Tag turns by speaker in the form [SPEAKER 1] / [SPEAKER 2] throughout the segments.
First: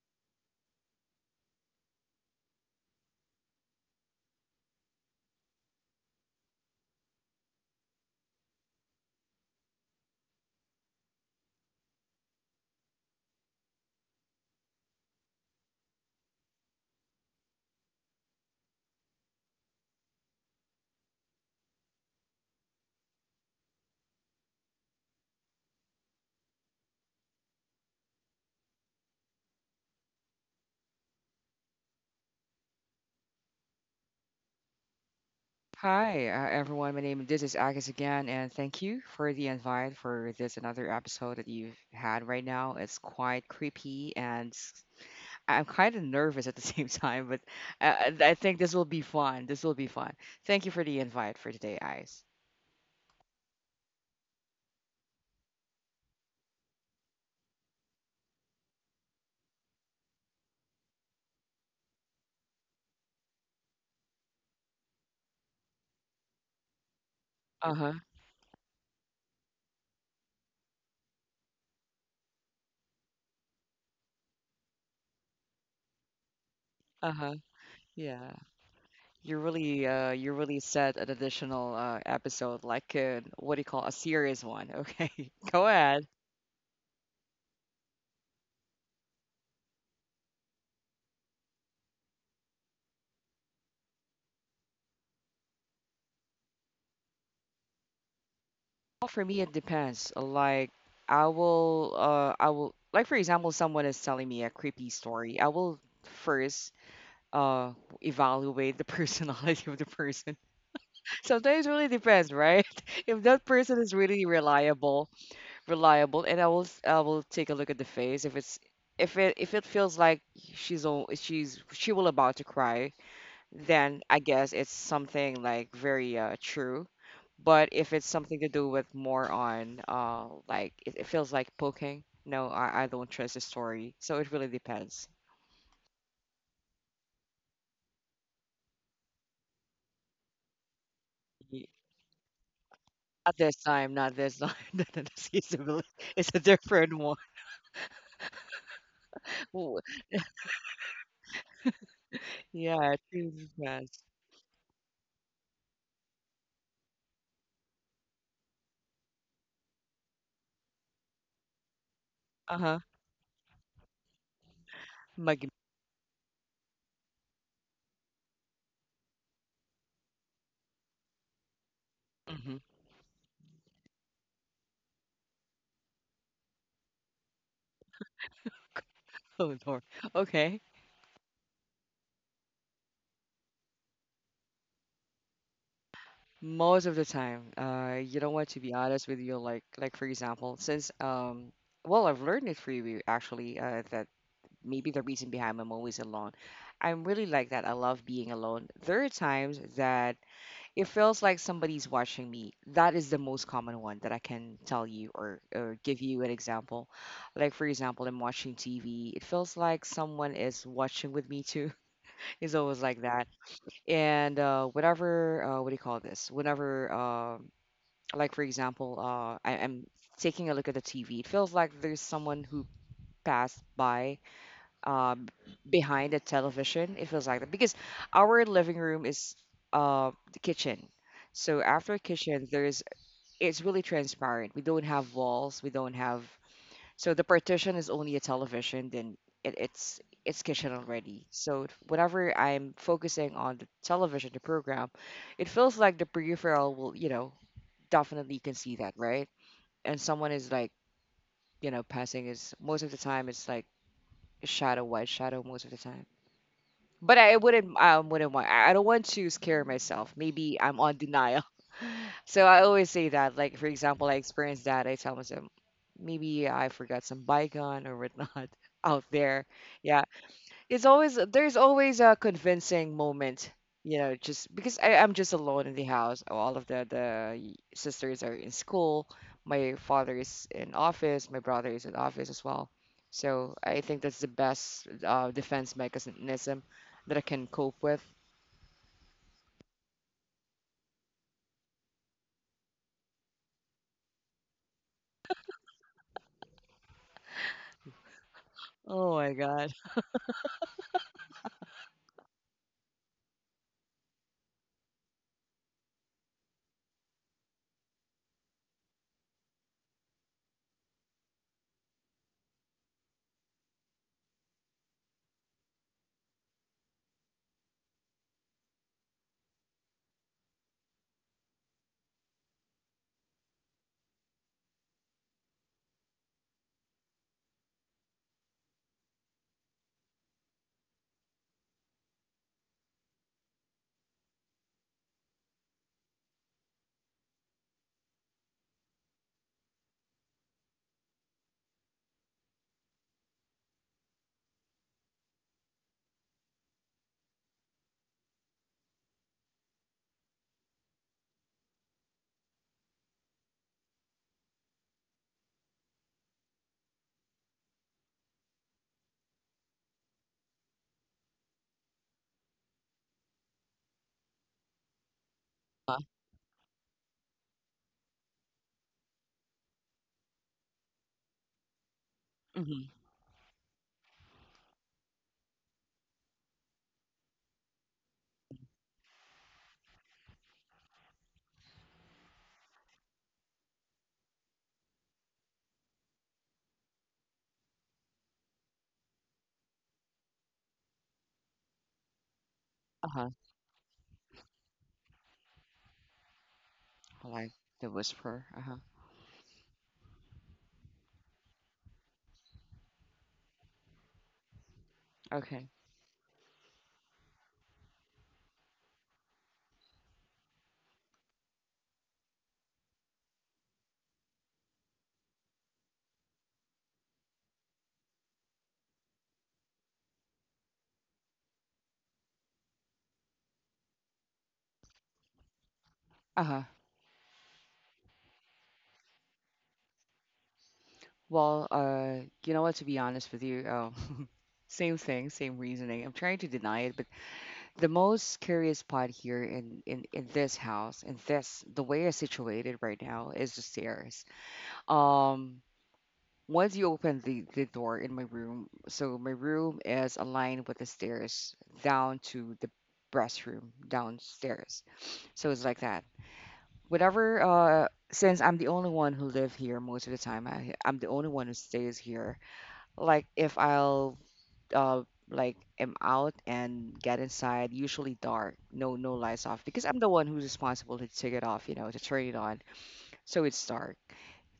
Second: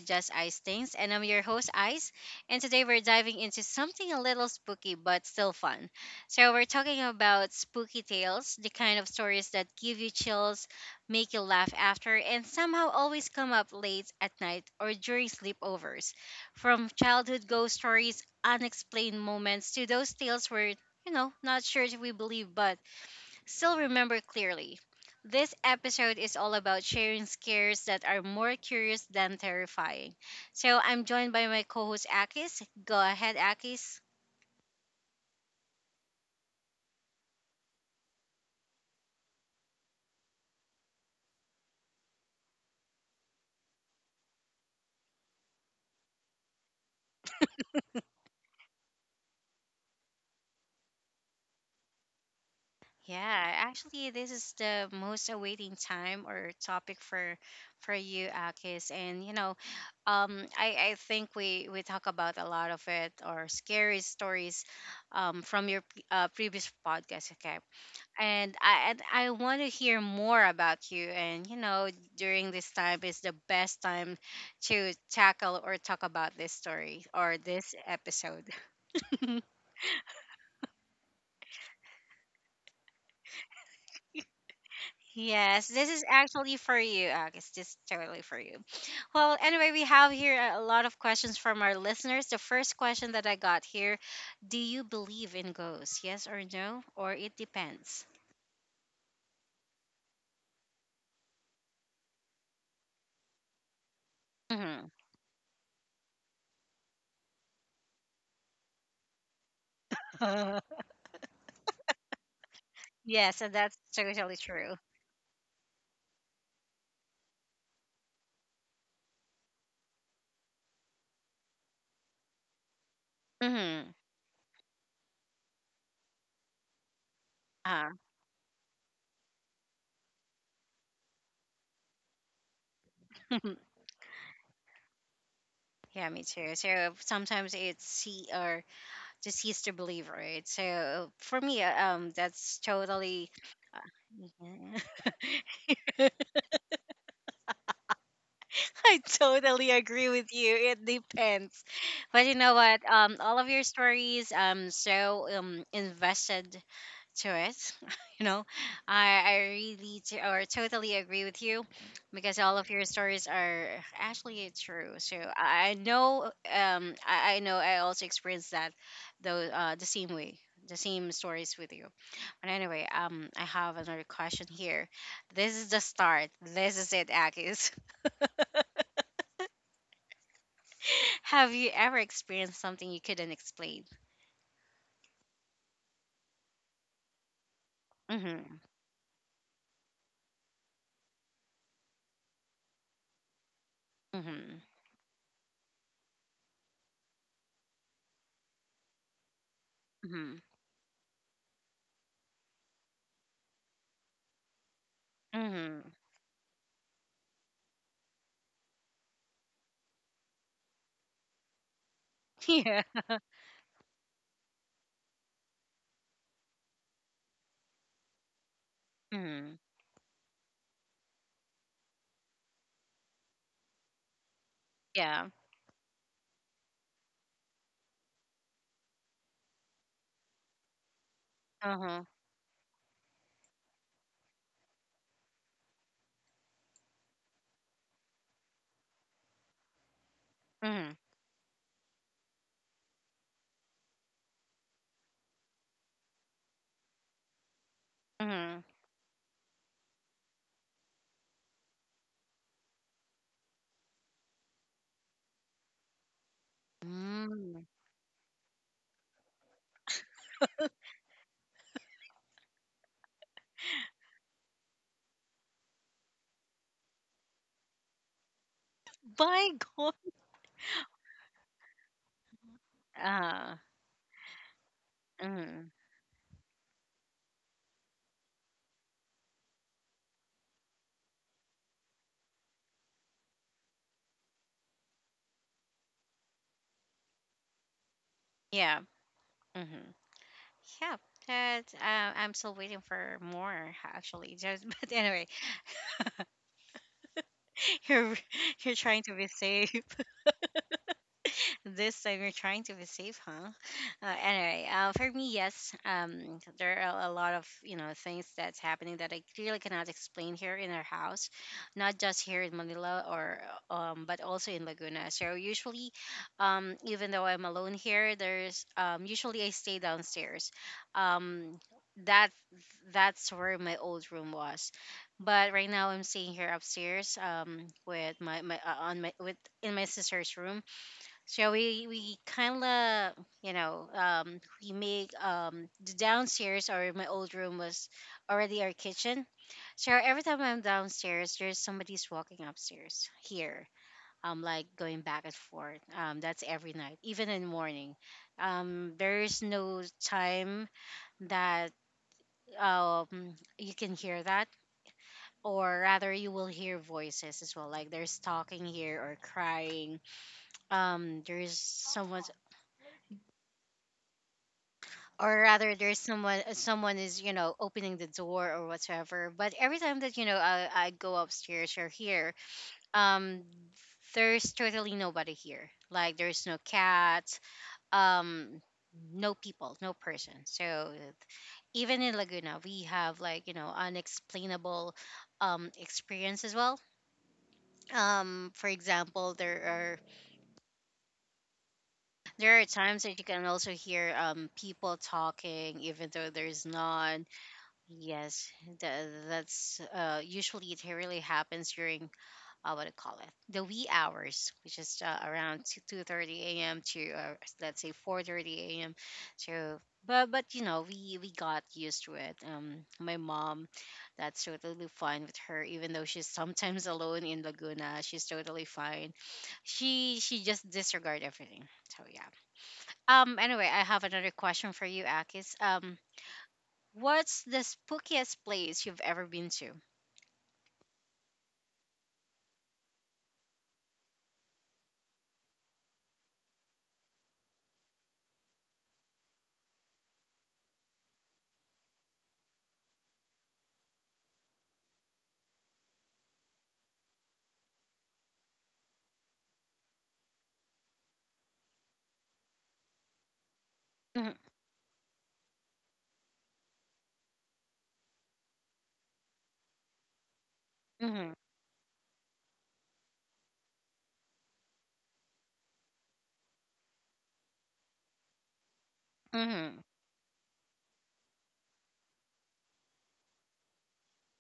[SPEAKER 1] Just Ice Things. And I'm your host, Ice. And today we're diving into something a little spooky but still fun. So, we're talking about spooky tales, the kind of stories that give you chills, make you laugh after, and somehow always come up late at night or during sleepovers. From childhood ghost stories, unexplained moments, to those tales we're, not sure if we believe, but still remember clearly. This episode is all about sharing scares that are more curious than terrifying. So I'm joined by my co-host Akis. Go ahead, Akis.
[SPEAKER 2] Hi, everyone. My name this is Agus again, and thank you for the invite for this another episode that you've had right now. It's quite creepy, and I'm kind of nervous at the same time, but I think this will be fun. This will be fun. Thank you for the invite for today, Ice.
[SPEAKER 1] Yeah, actually, this is the most awaiting time or topic for you, Akis. And I think we talk about a lot of it or scary stories, from your previous podcast. Okay,
[SPEAKER 2] Uh huh.
[SPEAKER 1] and I want to hear more about you. And during this time is the best time to tackle or talk about this story
[SPEAKER 2] Uh
[SPEAKER 1] or
[SPEAKER 2] huh.
[SPEAKER 1] this episode.
[SPEAKER 2] Yeah. You really said an additional episode, like what do you call a serious one? Okay,
[SPEAKER 1] Yes,
[SPEAKER 2] go
[SPEAKER 1] this is
[SPEAKER 2] ahead.
[SPEAKER 1] actually for you, Agus. This is totally for you. Well, anyway, we have here a lot of questions from our listeners. The first question that I got here: do you believe in ghosts? Yes or no? Or it depends.
[SPEAKER 2] Well, for me, it depends. Like, I will, like, for example, someone is telling me a
[SPEAKER 1] Hmm.
[SPEAKER 2] creepy story. I will first, uh, evaluate the personality of the person. Sometimes it really depends, right? If
[SPEAKER 1] Yes, and
[SPEAKER 2] that
[SPEAKER 1] that's
[SPEAKER 2] person is
[SPEAKER 1] totally
[SPEAKER 2] really
[SPEAKER 1] true.
[SPEAKER 2] reliable, reliable, and I will, I will take a look at the face. If it feels like she will about to cry,
[SPEAKER 1] Hmm.
[SPEAKER 2] then I guess it's something like very true. But
[SPEAKER 1] Uh.
[SPEAKER 2] if it's something to do with more on like it feels like poking, no, I don't trust the story. So it really depends.
[SPEAKER 1] Yeah, me too. So sometimes it's see or deceased to believe, right? So for
[SPEAKER 2] Y-
[SPEAKER 1] me, that's
[SPEAKER 2] Not
[SPEAKER 1] totally.
[SPEAKER 2] this time, not this time. Not
[SPEAKER 1] Mhm.
[SPEAKER 2] this is really, it's a different one.
[SPEAKER 1] I
[SPEAKER 2] Ooh,
[SPEAKER 1] totally agree with you. It depends, but you know
[SPEAKER 2] yeah,
[SPEAKER 1] what?
[SPEAKER 2] it really
[SPEAKER 1] All of your
[SPEAKER 2] depends.
[SPEAKER 1] stories, invested to it. you know, I really t- or totally agree with you because
[SPEAKER 2] Uh
[SPEAKER 1] all
[SPEAKER 2] huh.
[SPEAKER 1] of your stories are actually true. So
[SPEAKER 2] Mag-
[SPEAKER 1] I know, I know I also experienced that, though, the same way, the same stories with you.
[SPEAKER 2] mhm.
[SPEAKER 1] But anyway, I have another question here. This is the start. This is it, Akis.
[SPEAKER 2] Oh Lord. Okay.
[SPEAKER 1] Have you ever experienced something you couldn't explain?
[SPEAKER 2] Most of the time, you know what? To be
[SPEAKER 1] Mm-hmm.
[SPEAKER 2] honest with you, like for example, since well, I've learned it through you actually. That
[SPEAKER 1] Mm-hmm.
[SPEAKER 2] maybe the reason behind I'm always alone. I'm really like that. I love being alone. There are times that
[SPEAKER 1] Mm-hmm.
[SPEAKER 2] it feels like somebody's watching me. That is the most common one that I can tell you or give
[SPEAKER 1] Mm-hmm.
[SPEAKER 2] you an example. Like, for example, I'm watching TV. It feels like someone is watching with me too. It's always like
[SPEAKER 1] Yeah.
[SPEAKER 2] that. And whatever, what do you call this? Whenever, like, for example,
[SPEAKER 1] Mm-hmm.
[SPEAKER 2] I'm taking a look at the TV, it feels like there's someone who passed by um,
[SPEAKER 1] Yeah.
[SPEAKER 2] behind the television. It feels like that because our living room is the kitchen. So after
[SPEAKER 1] Uh-huh.
[SPEAKER 2] kitchen, there's it's really transparent. We don't have walls. We don't have so the partition is only a television. Then it's it's kitchen already. So whenever I'm focusing on the television, the program, it feels like the peripheral will, you know, definitely you can see
[SPEAKER 1] Mhm.
[SPEAKER 2] that right. And someone is like, you know, passing is most of the time it's like shadow white shadow most of the time, but I wouldn't
[SPEAKER 1] Mm.
[SPEAKER 2] I wouldn't want I don't want to scare myself. Maybe I'm on denial. So I always say that. Like for example, I experienced that. I tell myself maybe I forgot some bygone or whatnot out there.
[SPEAKER 1] By
[SPEAKER 2] Yeah,
[SPEAKER 1] God.
[SPEAKER 2] it's always, there's always a convincing moment,
[SPEAKER 1] Uh,
[SPEAKER 2] you know, just because I'm just alone in the
[SPEAKER 1] mm.
[SPEAKER 2] house, all of the sisters are in school, my father is in office, my brother is in office as well, so I think that's the best defense mechanism that I can cope with.
[SPEAKER 1] Yeah. Mm-hmm. Yeah. That I'm still waiting for more actually. Just but anyway, you're you're
[SPEAKER 2] Oh
[SPEAKER 1] trying
[SPEAKER 2] my
[SPEAKER 1] to be
[SPEAKER 2] God.
[SPEAKER 1] safe. This time you're trying to be safe, huh? Anyway, for me, yes, there are a lot of things that's happening that I clearly cannot explain here in our house, not just here in Manila or but also in Laguna. So usually, even though I'm alone here, there's usually I stay downstairs. Um, that that's where my old room was, but right now I'm staying here upstairs, with my my on my with in my sister's room. So we kind of, we make, the downstairs or my old room was already our kitchen. So every time I'm downstairs, there's somebody's walking upstairs here. Like going back and forth. That's every night, even in the morning. There is no time that you can hear that, or rather you will hear voices as well. Like there's talking here or crying. There's someone's, or
[SPEAKER 2] Uh,
[SPEAKER 1] rather, there's someone, someone is, opening the door or whatever. But every time that, I go upstairs or here,
[SPEAKER 2] hmm.
[SPEAKER 1] um there's totally nobody here. Like, there's no cat, um no people, no person. So even in Laguna we have, like, unexplainable, experience as well. For example, there are, times
[SPEAKER 2] Uh-huh.
[SPEAKER 1] that you can also hear, people talking even though there's none.
[SPEAKER 2] Like the whisperer,
[SPEAKER 1] Yes,
[SPEAKER 2] uh-huh.
[SPEAKER 1] that's, usually it really happens during, what do you call it, the wee hours, which is,
[SPEAKER 2] Okay.
[SPEAKER 1] around 2:30 a.m. to, let's say 4:30 a.m. So, but but we got used to it. My mom, that's totally fine with her, even though she's sometimes alone in Laguna. She's totally fine. She just disregard everything. So yeah. Anyway, I have another question for you, Akis.
[SPEAKER 2] Uh-huh.
[SPEAKER 1] What's the spookiest place you've ever been to?
[SPEAKER 2] Well, you know what, to be honest with you, same thing same reasoning I'm trying to deny it, but the most curious part here in this house, in this, the way it's situated right now is the stairs. Um, once you open the door in my room, so my room is aligned with the stairs down to the restroom
[SPEAKER 1] Mhm.
[SPEAKER 2] downstairs. So it's like that. Whatever, since I'm the only one who live here most of the time, I'm the only one
[SPEAKER 1] Mhm.
[SPEAKER 2] who stays here. Like if I'll uh like am out and get inside, usually dark, no no lights off because I'm
[SPEAKER 1] Mhm.
[SPEAKER 2] the one who's responsible to take it off, you know, to turn it on, so it's dark.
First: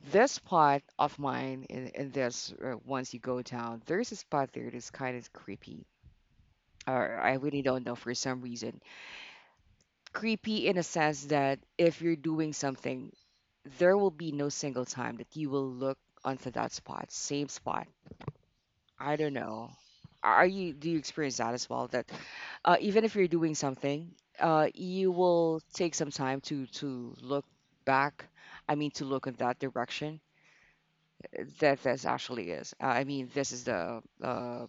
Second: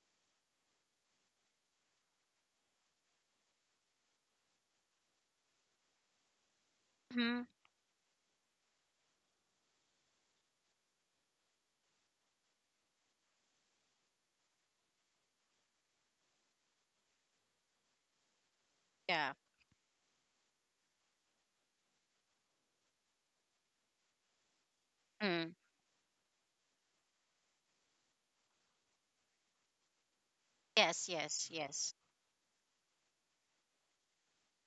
[SPEAKER 2] This spot of mine in this once you go down, there's a spot there that's kind of creepy. Or I
[SPEAKER 1] Mhm.
[SPEAKER 2] really don't know for some reason. Creepy in a sense that if you're doing something, there will be no single time that you will look onto that spot, same spot, I don't
[SPEAKER 1] Yeah.
[SPEAKER 2] know. Are you, do you experience that as well? That even if you're doing something, you
[SPEAKER 1] Mm.
[SPEAKER 2] will take some time to look back. I mean, to look in that direction.
[SPEAKER 1] Yes, yes,
[SPEAKER 2] That
[SPEAKER 1] yes.
[SPEAKER 2] this actually is. I mean, this is the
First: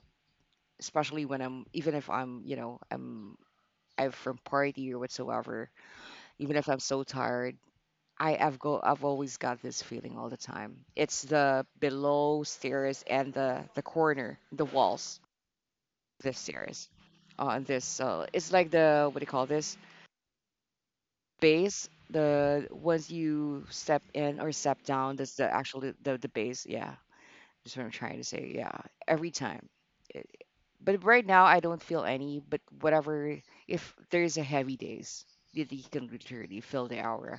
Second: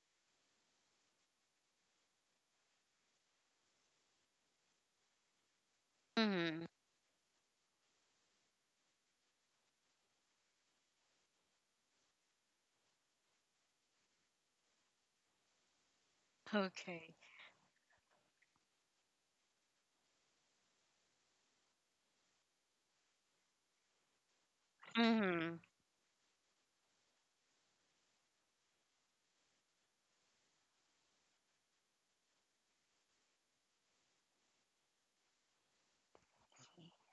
[SPEAKER 2] especially when I'm, even if I'm, you know, I'm from party or whatsoever. Even if
[SPEAKER 1] Mhm.
[SPEAKER 2] I'm so tired, I have go I've always got this feeling all the time. It's the below stairs and the corner, the walls, this series.
[SPEAKER 1] Okay.
[SPEAKER 2] On this, it's like the, what do you call this, base? The once you step in or step down, that's the
[SPEAKER 1] Mhm.
[SPEAKER 2] actual the base. Yeah, that's what I'm trying to say. Yeah, every time. It- But right now, I don't feel any. But whatever, if there's a heavy days, you can literally feel the aura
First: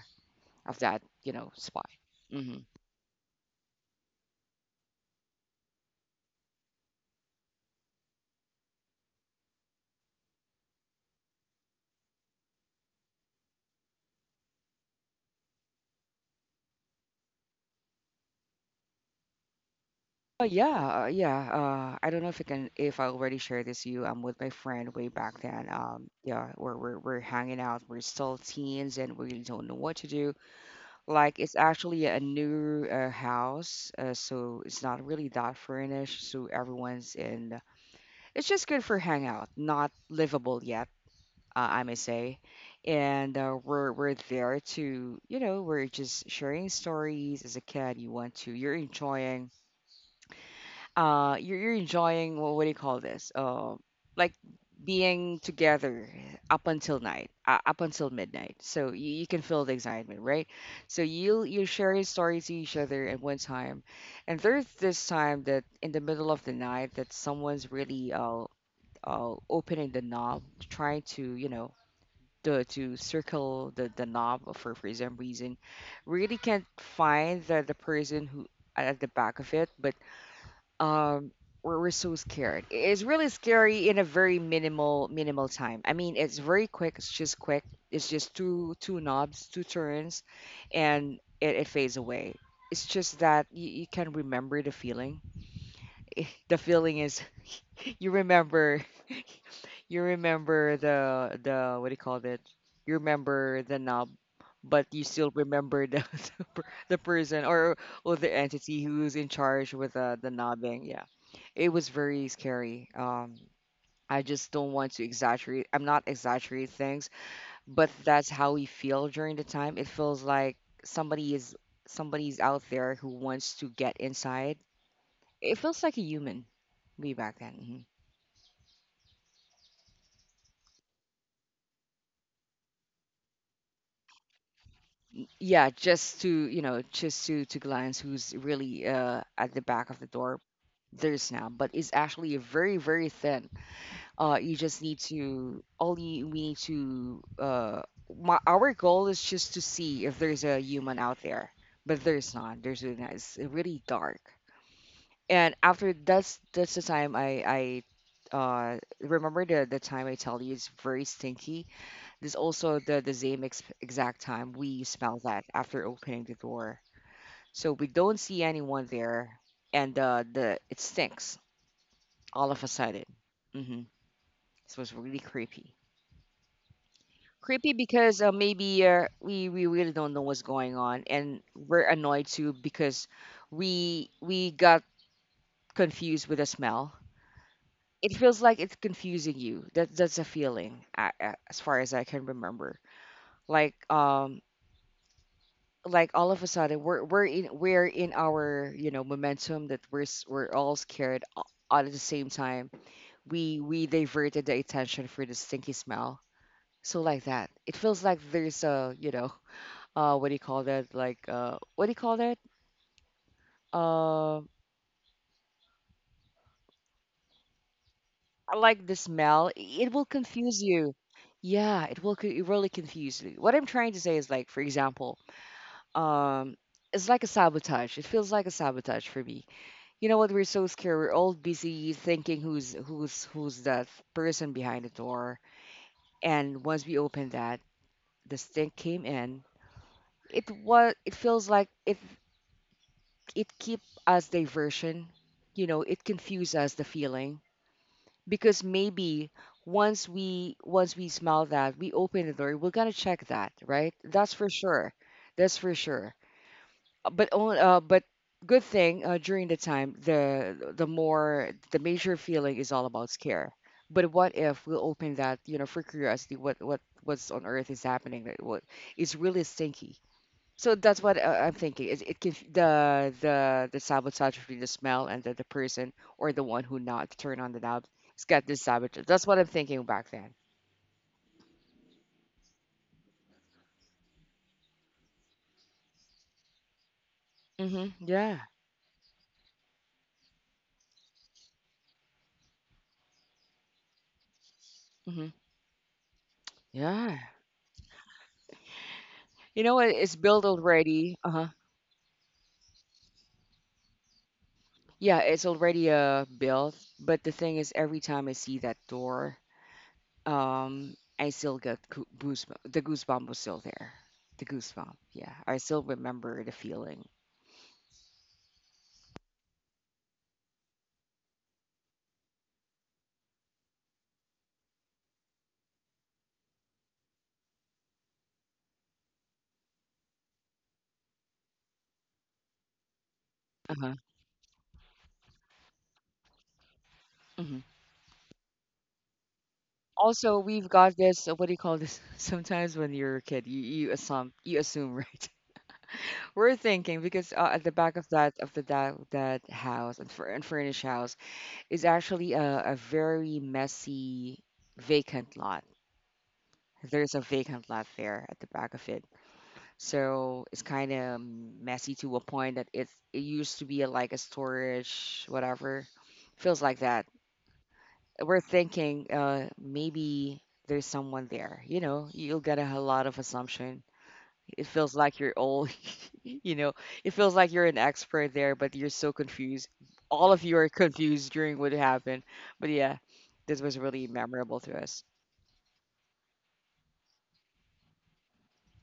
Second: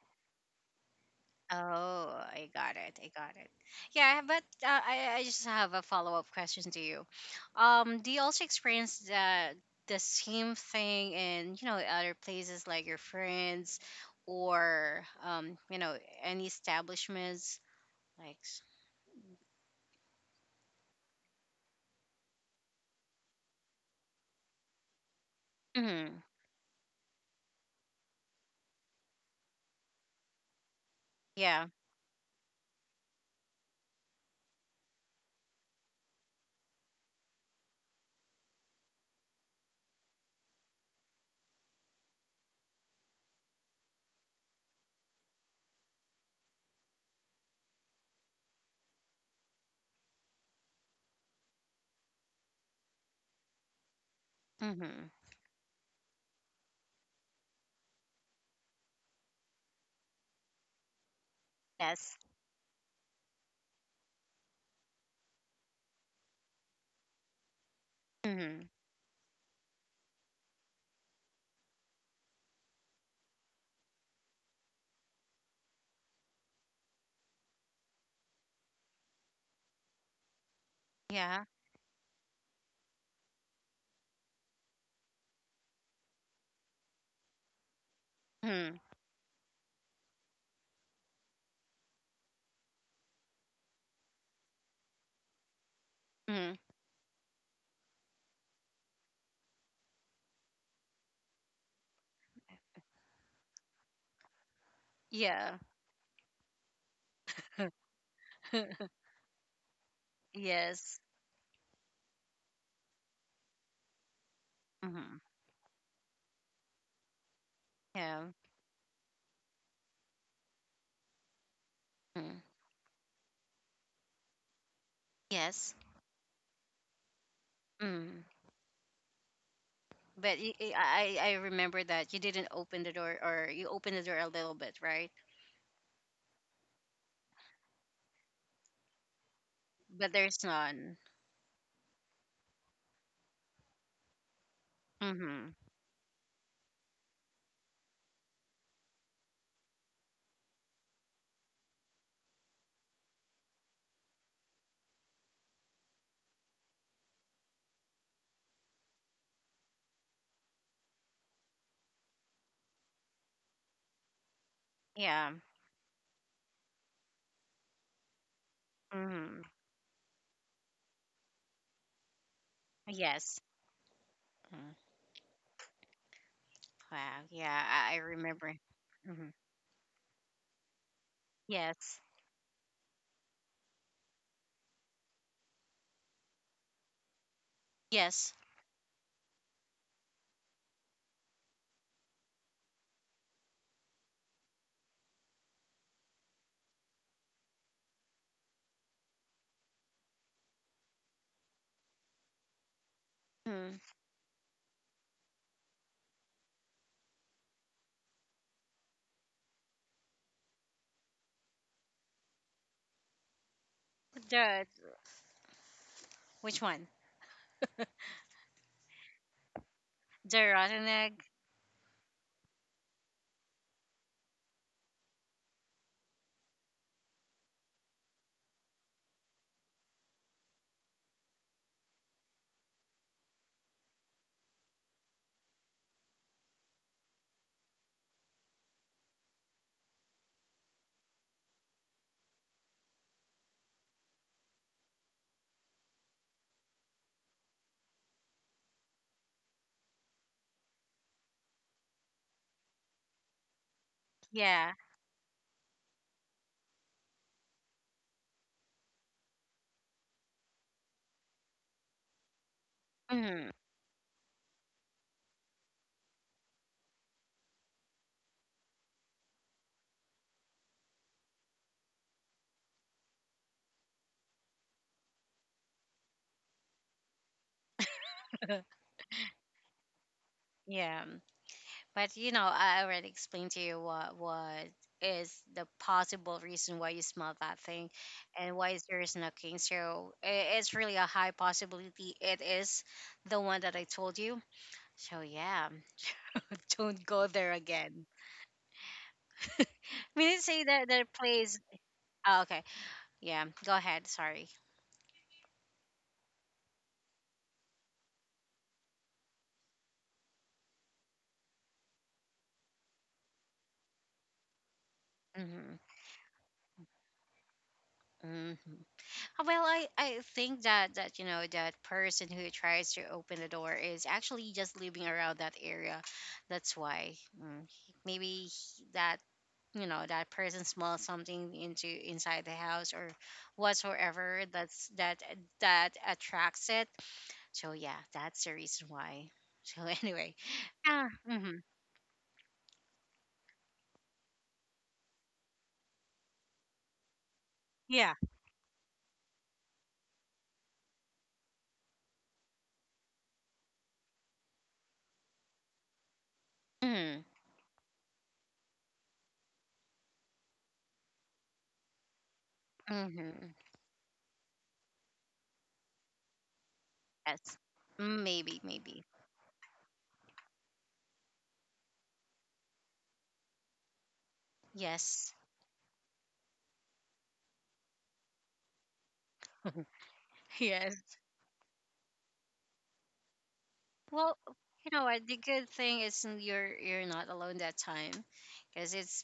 [SPEAKER 2] of that, you know,
[SPEAKER 1] Oh,
[SPEAKER 2] spot.
[SPEAKER 1] I
[SPEAKER 2] Mm-hmm.
[SPEAKER 1] got it. I got it. Yeah, but I just have a follow up question to you. Do you also experience the same thing in, other places like your friends or, any establishments, like?
[SPEAKER 2] Oh yeah, yeah. I don't know if I can, if I already shared this to you. I'm with my friend way back then.
[SPEAKER 1] Mm-hmm.
[SPEAKER 2] Yeah, we're we're hanging out. We're still teens, and we really don't know what to do. Like
[SPEAKER 1] Yeah.
[SPEAKER 2] it's actually a new house, so it's not really that furnished. So everyone's in. It's just good for hangout, not livable yet, I may say. And we're there to, you know, we're just sharing stories as a kid. You want to, you're enjoying you're enjoying, well, what do you call this, like
[SPEAKER 1] Mm-hmm.
[SPEAKER 2] being together up until night, up until midnight, so you can feel the excitement right, so you'll you share
[SPEAKER 1] Yes.
[SPEAKER 2] your stories to each other at one time, and there's this time that in the middle of the night that someone's really
[SPEAKER 1] Hmm.
[SPEAKER 2] opening the knob, trying to, you know, to circle the knob for some reason, really can't find the person who at the back of it, but
[SPEAKER 1] Yeah.
[SPEAKER 2] um we're so scared, it's really scary in a very minimal minimal time, I mean it's very quick, it's just quick, it's just
[SPEAKER 1] Hmm.
[SPEAKER 2] two knobs, two turns, and it fades away. It's just that you can remember the feeling.
[SPEAKER 1] Hmm.
[SPEAKER 2] The feeling is you remember you remember the, what do you call it? You remember the knob, but you still
[SPEAKER 1] Yeah.
[SPEAKER 2] remember the the person or the entity who's in charge with the
[SPEAKER 1] Yes.
[SPEAKER 2] knobbing. Yeah, it was very scary. I just don't want
[SPEAKER 1] Hmm.
[SPEAKER 2] to exaggerate. I'm not exaggerate things, but
[SPEAKER 1] Yeah.
[SPEAKER 2] that's how we feel during the time. It feels like somebody is
[SPEAKER 1] Mm.
[SPEAKER 2] somebody's out there who wants to get inside,
[SPEAKER 1] Yes.
[SPEAKER 2] it feels like a human way back then. Mhm.
[SPEAKER 1] Mm. But I remember that you didn't open the door, or you opened the door a little bit, right?
[SPEAKER 2] Yeah, just to, you know, just to glance who's really at the
[SPEAKER 1] But
[SPEAKER 2] back of the
[SPEAKER 1] there's
[SPEAKER 2] door.
[SPEAKER 1] none.
[SPEAKER 2] There's now, but it's actually very very thin. You just need
[SPEAKER 1] Hmm.
[SPEAKER 2] to all we need to my our goal is just to see if there's a human out there, but there's not. There's really not. It's really dark. And after that's the time I remember the time I tell you it's very stinky. This also the exact time we
[SPEAKER 1] Yeah.
[SPEAKER 2] smell that after opening the door. So we don't see anyone
[SPEAKER 1] Hmm.
[SPEAKER 2] there, and the it stinks all of a sudden.
[SPEAKER 1] Yes.
[SPEAKER 2] Hmm.
[SPEAKER 1] Mm.
[SPEAKER 2] This was really creepy.
[SPEAKER 1] Wow. Yeah. I
[SPEAKER 2] Creepy because
[SPEAKER 1] remember.
[SPEAKER 2] maybe
[SPEAKER 1] Hmm.
[SPEAKER 2] we really don't know what's going on, and
[SPEAKER 1] Yes.
[SPEAKER 2] we're annoyed too because we got confused with the smell.
[SPEAKER 1] Yes.
[SPEAKER 2] It feels like it's confusing you. That that's a feeling, as far as I can remember. Like um, like all of a sudden we're in our, you know, momentum that we're all scared, all at the same time,
[SPEAKER 1] Mm.
[SPEAKER 2] we diverted the attention for the stinky smell, so like that, it feels like there's a, you know, what do you call that, like, what do you call that,
[SPEAKER 1] The
[SPEAKER 2] uh
[SPEAKER 1] Which one?
[SPEAKER 2] like the smell it will
[SPEAKER 1] The rotten
[SPEAKER 2] confuse you.
[SPEAKER 1] egg.
[SPEAKER 2] Yeah it will it really confuse you. What I'm trying to say is like for example, um it's like a sabotage, it feels like a sabotage for me. You know what? We're so scared. We're all busy thinking who's that person behind the door. And once we opened that, the stink came in. It was. It feels like it. It keep us diversion. You know, it confuse us the feeling because maybe once we smell that we open the door, we're gonna check that, right? That's
[SPEAKER 1] Yeah.
[SPEAKER 2] for sure. That's for sure. But on- but Good thing during the time the more the major feeling is all about
[SPEAKER 1] Hmm.
[SPEAKER 2] scare. But what if we'll open that, for curiosity? What's on earth is happening, that what is really stinky? So that's what I'm thinking. It can the sabotage between the smell and the person, or the one who not turn on the knob. It's got this sabotage. That's what I'm thinking back then.
[SPEAKER 1] Yeah. But you know, I already explained to you what is the possible reason why you smell that thing,
[SPEAKER 2] Hmm.
[SPEAKER 1] and why is
[SPEAKER 2] Yeah.
[SPEAKER 1] there is no king. So it's really a high possibility. It is the one that I told you. So
[SPEAKER 2] Hmm.
[SPEAKER 1] yeah, don't go
[SPEAKER 2] Yeah.
[SPEAKER 1] there again.
[SPEAKER 2] You know, it,
[SPEAKER 1] I
[SPEAKER 2] it's
[SPEAKER 1] mean, say
[SPEAKER 2] built
[SPEAKER 1] that that
[SPEAKER 2] already.
[SPEAKER 1] plays.
[SPEAKER 2] Uh-huh.
[SPEAKER 1] Oh, okay, yeah. Go ahead. Sorry.
[SPEAKER 2] Yeah, it's already built, but the thing is, every time I see that door, I still get goosebumps. The goosebump was still there. The goosebump. Yeah,
[SPEAKER 1] Mm-hmm.
[SPEAKER 2] I still remember the feeling.
[SPEAKER 1] Mm-hmm. Well, I think that that person who tries to open the door is actually just living around that area. That's why, mm, maybe he- that you know that person smells something into inside the house or
[SPEAKER 2] Uh-huh.
[SPEAKER 1] whatsoever that's that attracts it. So yeah,
[SPEAKER 2] Hmm.
[SPEAKER 1] that's the reason why. So anyway,
[SPEAKER 2] Also, we've got
[SPEAKER 1] mm-hmm.
[SPEAKER 2] this. What do you call this? Sometimes when you're a kid, you assume right. We're thinking because at
[SPEAKER 1] Yeah.
[SPEAKER 2] the back of that of the that house and for unfurnished house is actually a very messy vacant lot.
[SPEAKER 1] Mm-hmm.
[SPEAKER 2] There's a vacant lot there at the back of it. So it's kind of messy to a point that it's,
[SPEAKER 1] Mm-hmm.
[SPEAKER 2] it used to be like a storage, whatever. Feels like that.
[SPEAKER 1] Yes. Maybe,
[SPEAKER 2] We're
[SPEAKER 1] maybe,
[SPEAKER 2] thinking maybe there's someone there. You know, you'll get a lot of assumption. It
[SPEAKER 1] yes.
[SPEAKER 2] feels like you're all, you know, it feels like you're an expert there, but you're so confused. All of
[SPEAKER 1] Yes.
[SPEAKER 2] you are confused during what happened. But yeah, this was
[SPEAKER 1] Well,
[SPEAKER 2] really
[SPEAKER 1] you
[SPEAKER 2] memorable
[SPEAKER 1] know
[SPEAKER 2] to
[SPEAKER 1] what? The
[SPEAKER 2] us.
[SPEAKER 1] good thing is, you're not alone that time, because it's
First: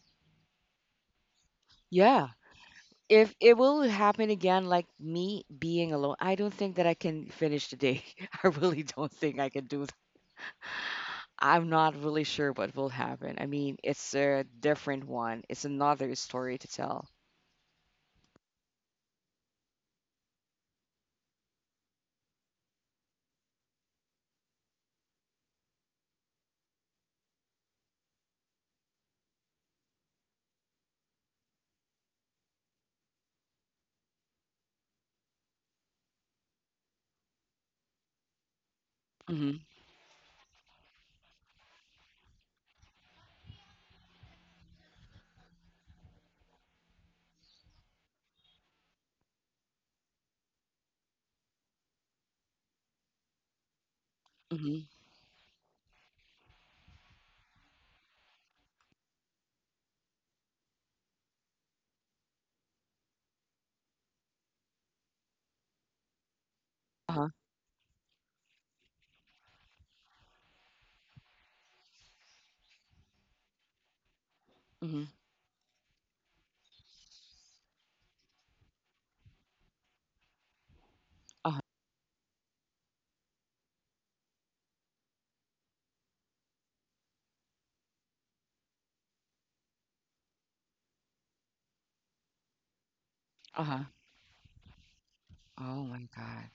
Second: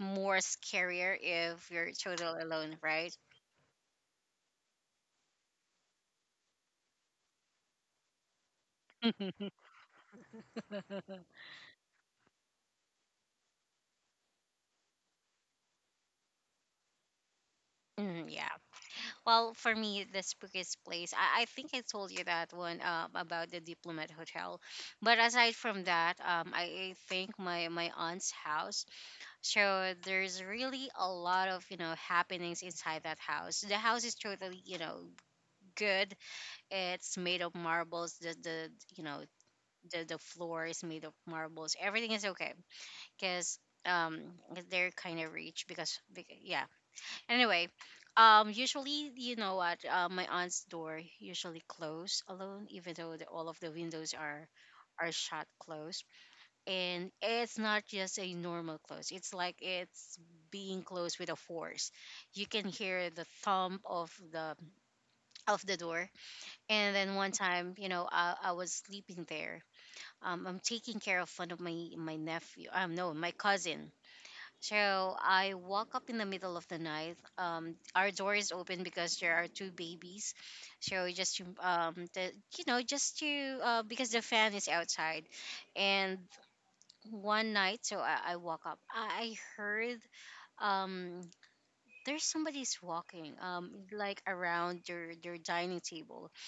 [SPEAKER 1] more scarier if you're
[SPEAKER 2] Yeah,
[SPEAKER 1] totally alone, right?
[SPEAKER 2] if it will happen again, like me being alone, I don't think that I can finish the day. I really don't think I can do that. I'm not really sure what will happen. I mean, it's a different one. It's another story to tell.
[SPEAKER 1] Mm, yeah. Well, for me, the spookiest place. I think I told you that one, about the Diplomat Hotel, but aside from that, I think my aunt's house. So there's really a lot of, happenings inside that house. The house is totally, good. It's made of marbles. The you know
[SPEAKER 2] Mhm.
[SPEAKER 1] the floor is made of marbles. Everything is okay because, um they're kind of rich because yeah. Anyway, usually, you know what my aunt's door usually closed alone, even though all of the windows are
[SPEAKER 2] Mhm.
[SPEAKER 1] are shut closed. And it's not just a normal close. It's like it's being closed with a force. You can hear the thump of the door. And
[SPEAKER 2] Uh
[SPEAKER 1] then
[SPEAKER 2] huh.
[SPEAKER 1] one time, I was sleeping there, I'm taking care of one of my nephew. No, my cousin. So
[SPEAKER 2] Mhm.
[SPEAKER 1] I woke up in the middle of the night. Our door is open because there are two babies. So just to,
[SPEAKER 2] Uh huh.
[SPEAKER 1] because the fan is outside, and one night, so I woke up. I heard, um, there's somebody's walking,
[SPEAKER 2] Uh huh.
[SPEAKER 1] like around their
[SPEAKER 2] Oh
[SPEAKER 1] dining
[SPEAKER 2] my
[SPEAKER 1] table.
[SPEAKER 2] god.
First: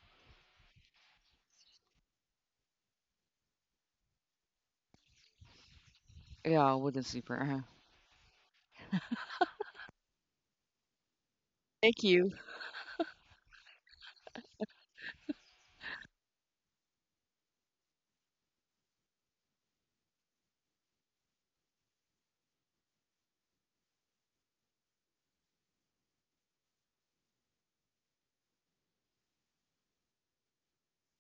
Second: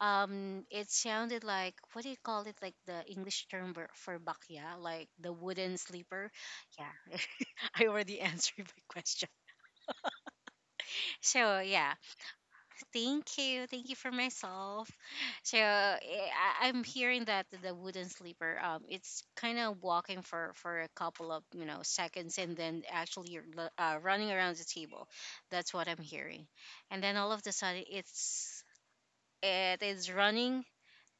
[SPEAKER 1] It sounded like, what do you call it, like the English term for bakya, like the wooden sleeper.
[SPEAKER 2] Yeah, wooden
[SPEAKER 1] Yeah.
[SPEAKER 2] sleeper. Uh huh.
[SPEAKER 1] I already answered my question, so yeah.
[SPEAKER 2] Thank you.
[SPEAKER 1] Thank you. Thank you for myself. So, I'm hearing that the wooden sleeper, it's kind of walking for a couple of, seconds, and then actually you're running around the table. That's what I'm hearing. And then all of a sudden it is running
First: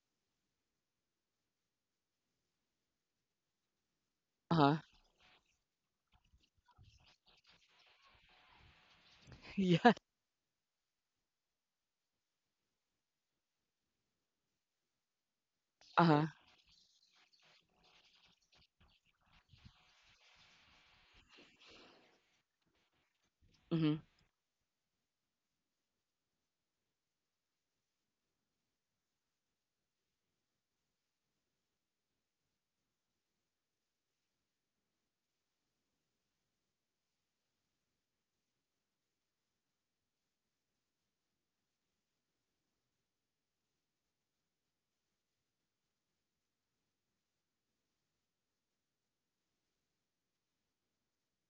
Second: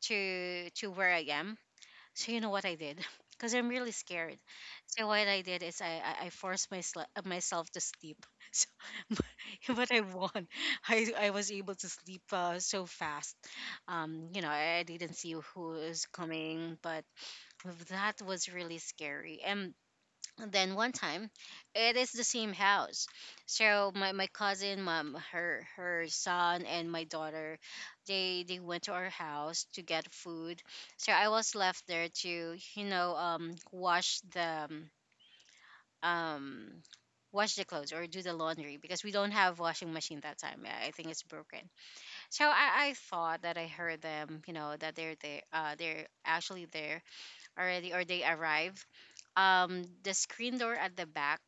[SPEAKER 1] to where I am. So you know what I did? Because I'm really scared.
[SPEAKER 2] Uh huh.
[SPEAKER 1] So what I did is I forced my myself to sleep. So but
[SPEAKER 2] Yeah.
[SPEAKER 1] I won. I was able to sleep, so fast. I didn't see who
[SPEAKER 2] Uh
[SPEAKER 1] was
[SPEAKER 2] huh.
[SPEAKER 1] coming, but that was really scary. And then one time, it is the same house. So
[SPEAKER 2] Mhm.
[SPEAKER 1] my cousin, mom, her son, and my daughter, they went to our house to get food. So I was left there to, wash the, um wash the clothes or do the laundry, because we don't have washing machine that time. I think it's broken. So I thought that I heard them, that they're there. They're actually there already, or they arrive, the screen door at the back,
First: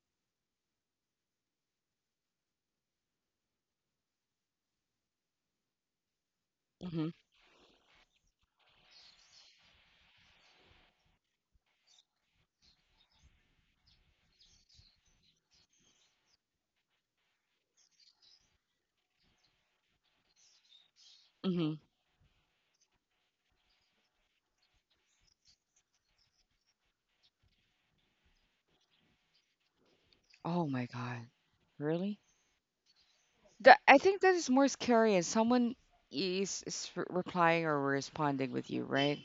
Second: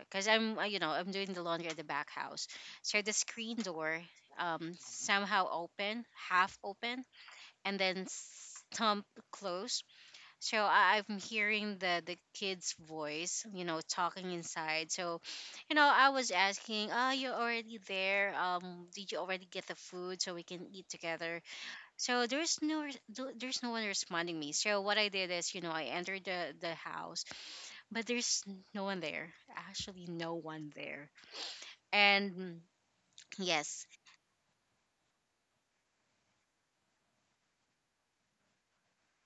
[SPEAKER 1] because I'm, I'm doing the laundry at the back house. So the screen door, somehow open, half open,
[SPEAKER 2] Mhm.
[SPEAKER 1] and then stump closed. So I'm hearing the kids voice, talking inside. So, I was asking, oh, you're already there, did you already get the food so we can eat together?
[SPEAKER 2] Mhm.
[SPEAKER 1] So there's no one responding me. So what I did is, I entered the house, but there's no one there. Actually, no
[SPEAKER 2] Oh
[SPEAKER 1] one
[SPEAKER 2] my
[SPEAKER 1] there.
[SPEAKER 2] god. Really?
[SPEAKER 1] And mm,
[SPEAKER 2] That,
[SPEAKER 1] yes,
[SPEAKER 2] I think, that is more scary as someone is replying or responding with you, right?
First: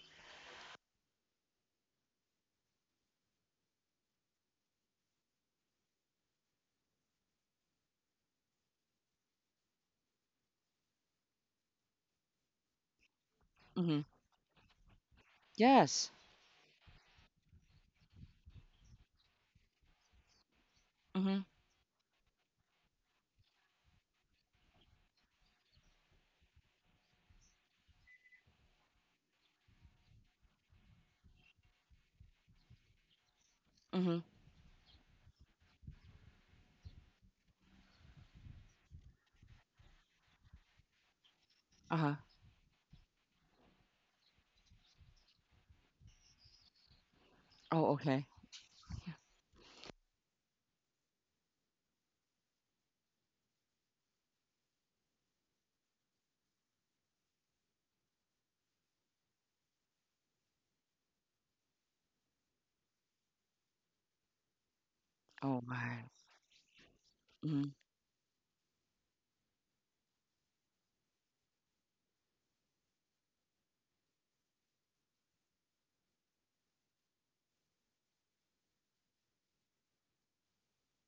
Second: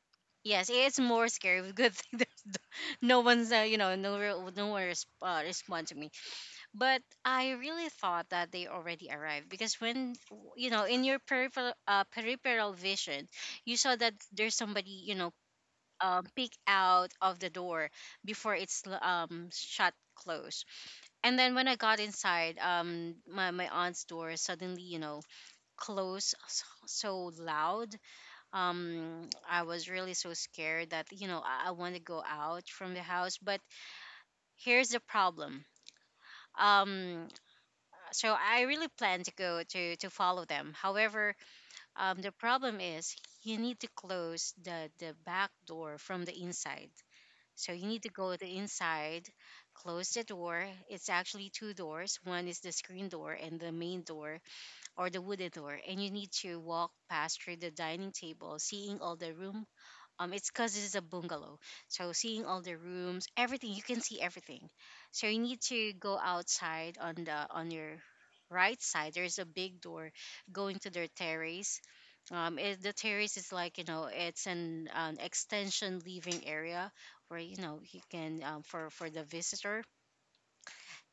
[SPEAKER 1] yes, it's more scary. Good thing there's no no one's, you know, no re- no one res- respond to me. But I really thought that they already arrived because when in your peripheral vision, you saw
[SPEAKER 2] Mm-hmm.
[SPEAKER 1] that there's somebody, you know,
[SPEAKER 2] Yes.
[SPEAKER 1] um, peek out of the door before it's shut closed. And
[SPEAKER 2] Mm-hmm.
[SPEAKER 1] then when I got inside, my aunt's door suddenly, you know, so loud. I was really so scared that, you know, I want to go out from the house. But
[SPEAKER 2] Mm-hmm.
[SPEAKER 1] here's the problem. Um, so I really plan to to follow them. However,
[SPEAKER 2] Uh-huh.
[SPEAKER 1] the problem is you need to close the back door from the inside. So you
[SPEAKER 2] Oh,
[SPEAKER 1] need to
[SPEAKER 2] okay.
[SPEAKER 1] go the inside, close the door. It's actually two doors. One is the screen door and the main door or the wooden door. And you need to walk past through the dining table, seeing all the room. It's because this is a bungalow, so seeing all the rooms, everything, you can see everything. So you need
[SPEAKER 2] Oh
[SPEAKER 1] to
[SPEAKER 2] my.
[SPEAKER 1] go outside on the
[SPEAKER 2] Mm-hmm.
[SPEAKER 1] on your right side. There's a big door going to their terrace. The terrace is like, you know, it's an extension living area where, you know, you can, for the visitor.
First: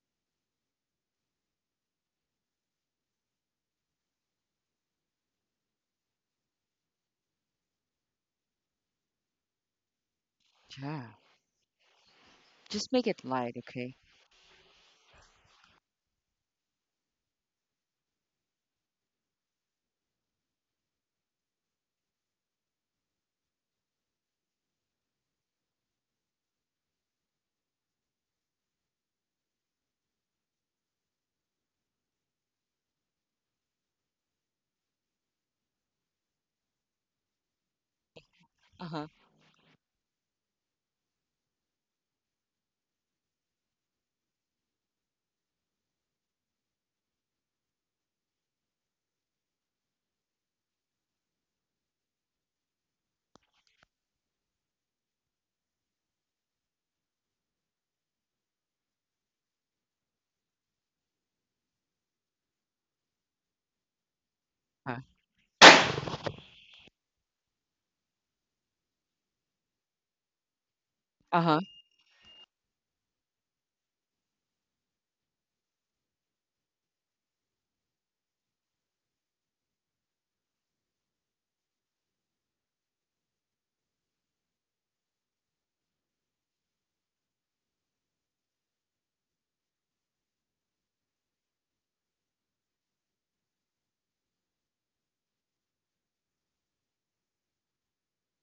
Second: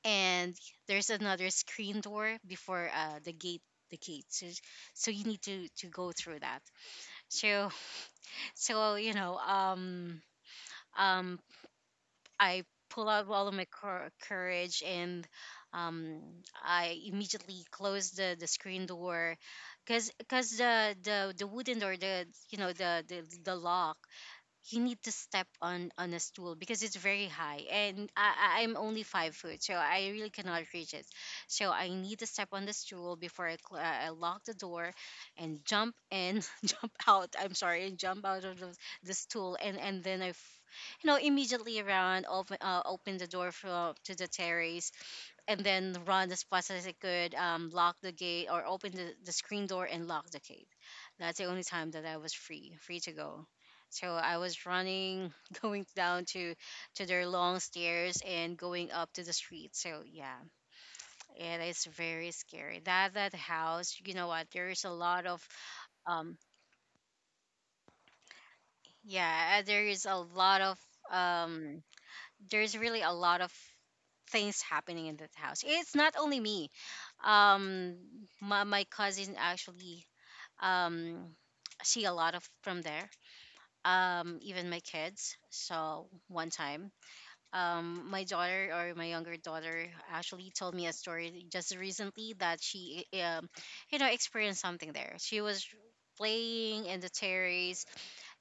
[SPEAKER 1] And there's another screen door before the gate, the gate, so, so you need to go through that. So so you know um
[SPEAKER 2] Yeah.
[SPEAKER 1] um I
[SPEAKER 2] Just
[SPEAKER 1] pull
[SPEAKER 2] make it
[SPEAKER 1] out all of
[SPEAKER 2] light,
[SPEAKER 1] my
[SPEAKER 2] okay?
[SPEAKER 1] courage, and um I immediately close the screen door, because because the the wooden door, the, you know, the the lock, you need to step on a stool, because it's very high, and I'm only 5 foot, so I really cannot reach it. So I need to step on the stool before I lock the door and jump in jump out, I'm sorry, and jump out of
[SPEAKER 2] Uh-huh.
[SPEAKER 1] the stool, and then i immediately around open open the door to the terrace, and then run as fast as I could, lock the gate or open the screen door and lock the gate. That's the only time that I was free, free to go. So I was running, going down to their long stairs and going up to the street. So yeah, it is very scary. That that house, you know what? There is a
[SPEAKER 2] Uh-huh.
[SPEAKER 1] lot of um, yeah, there is a lot of
[SPEAKER 2] Uh-huh.
[SPEAKER 1] um there's really a lot of things happening in that house. It's not only me. Um, my cousin actually, um, see a lot of from there. Even my kids. So one time, my younger daughter actually told me a story just recently that you know, experienced something there. She was playing in the terrace.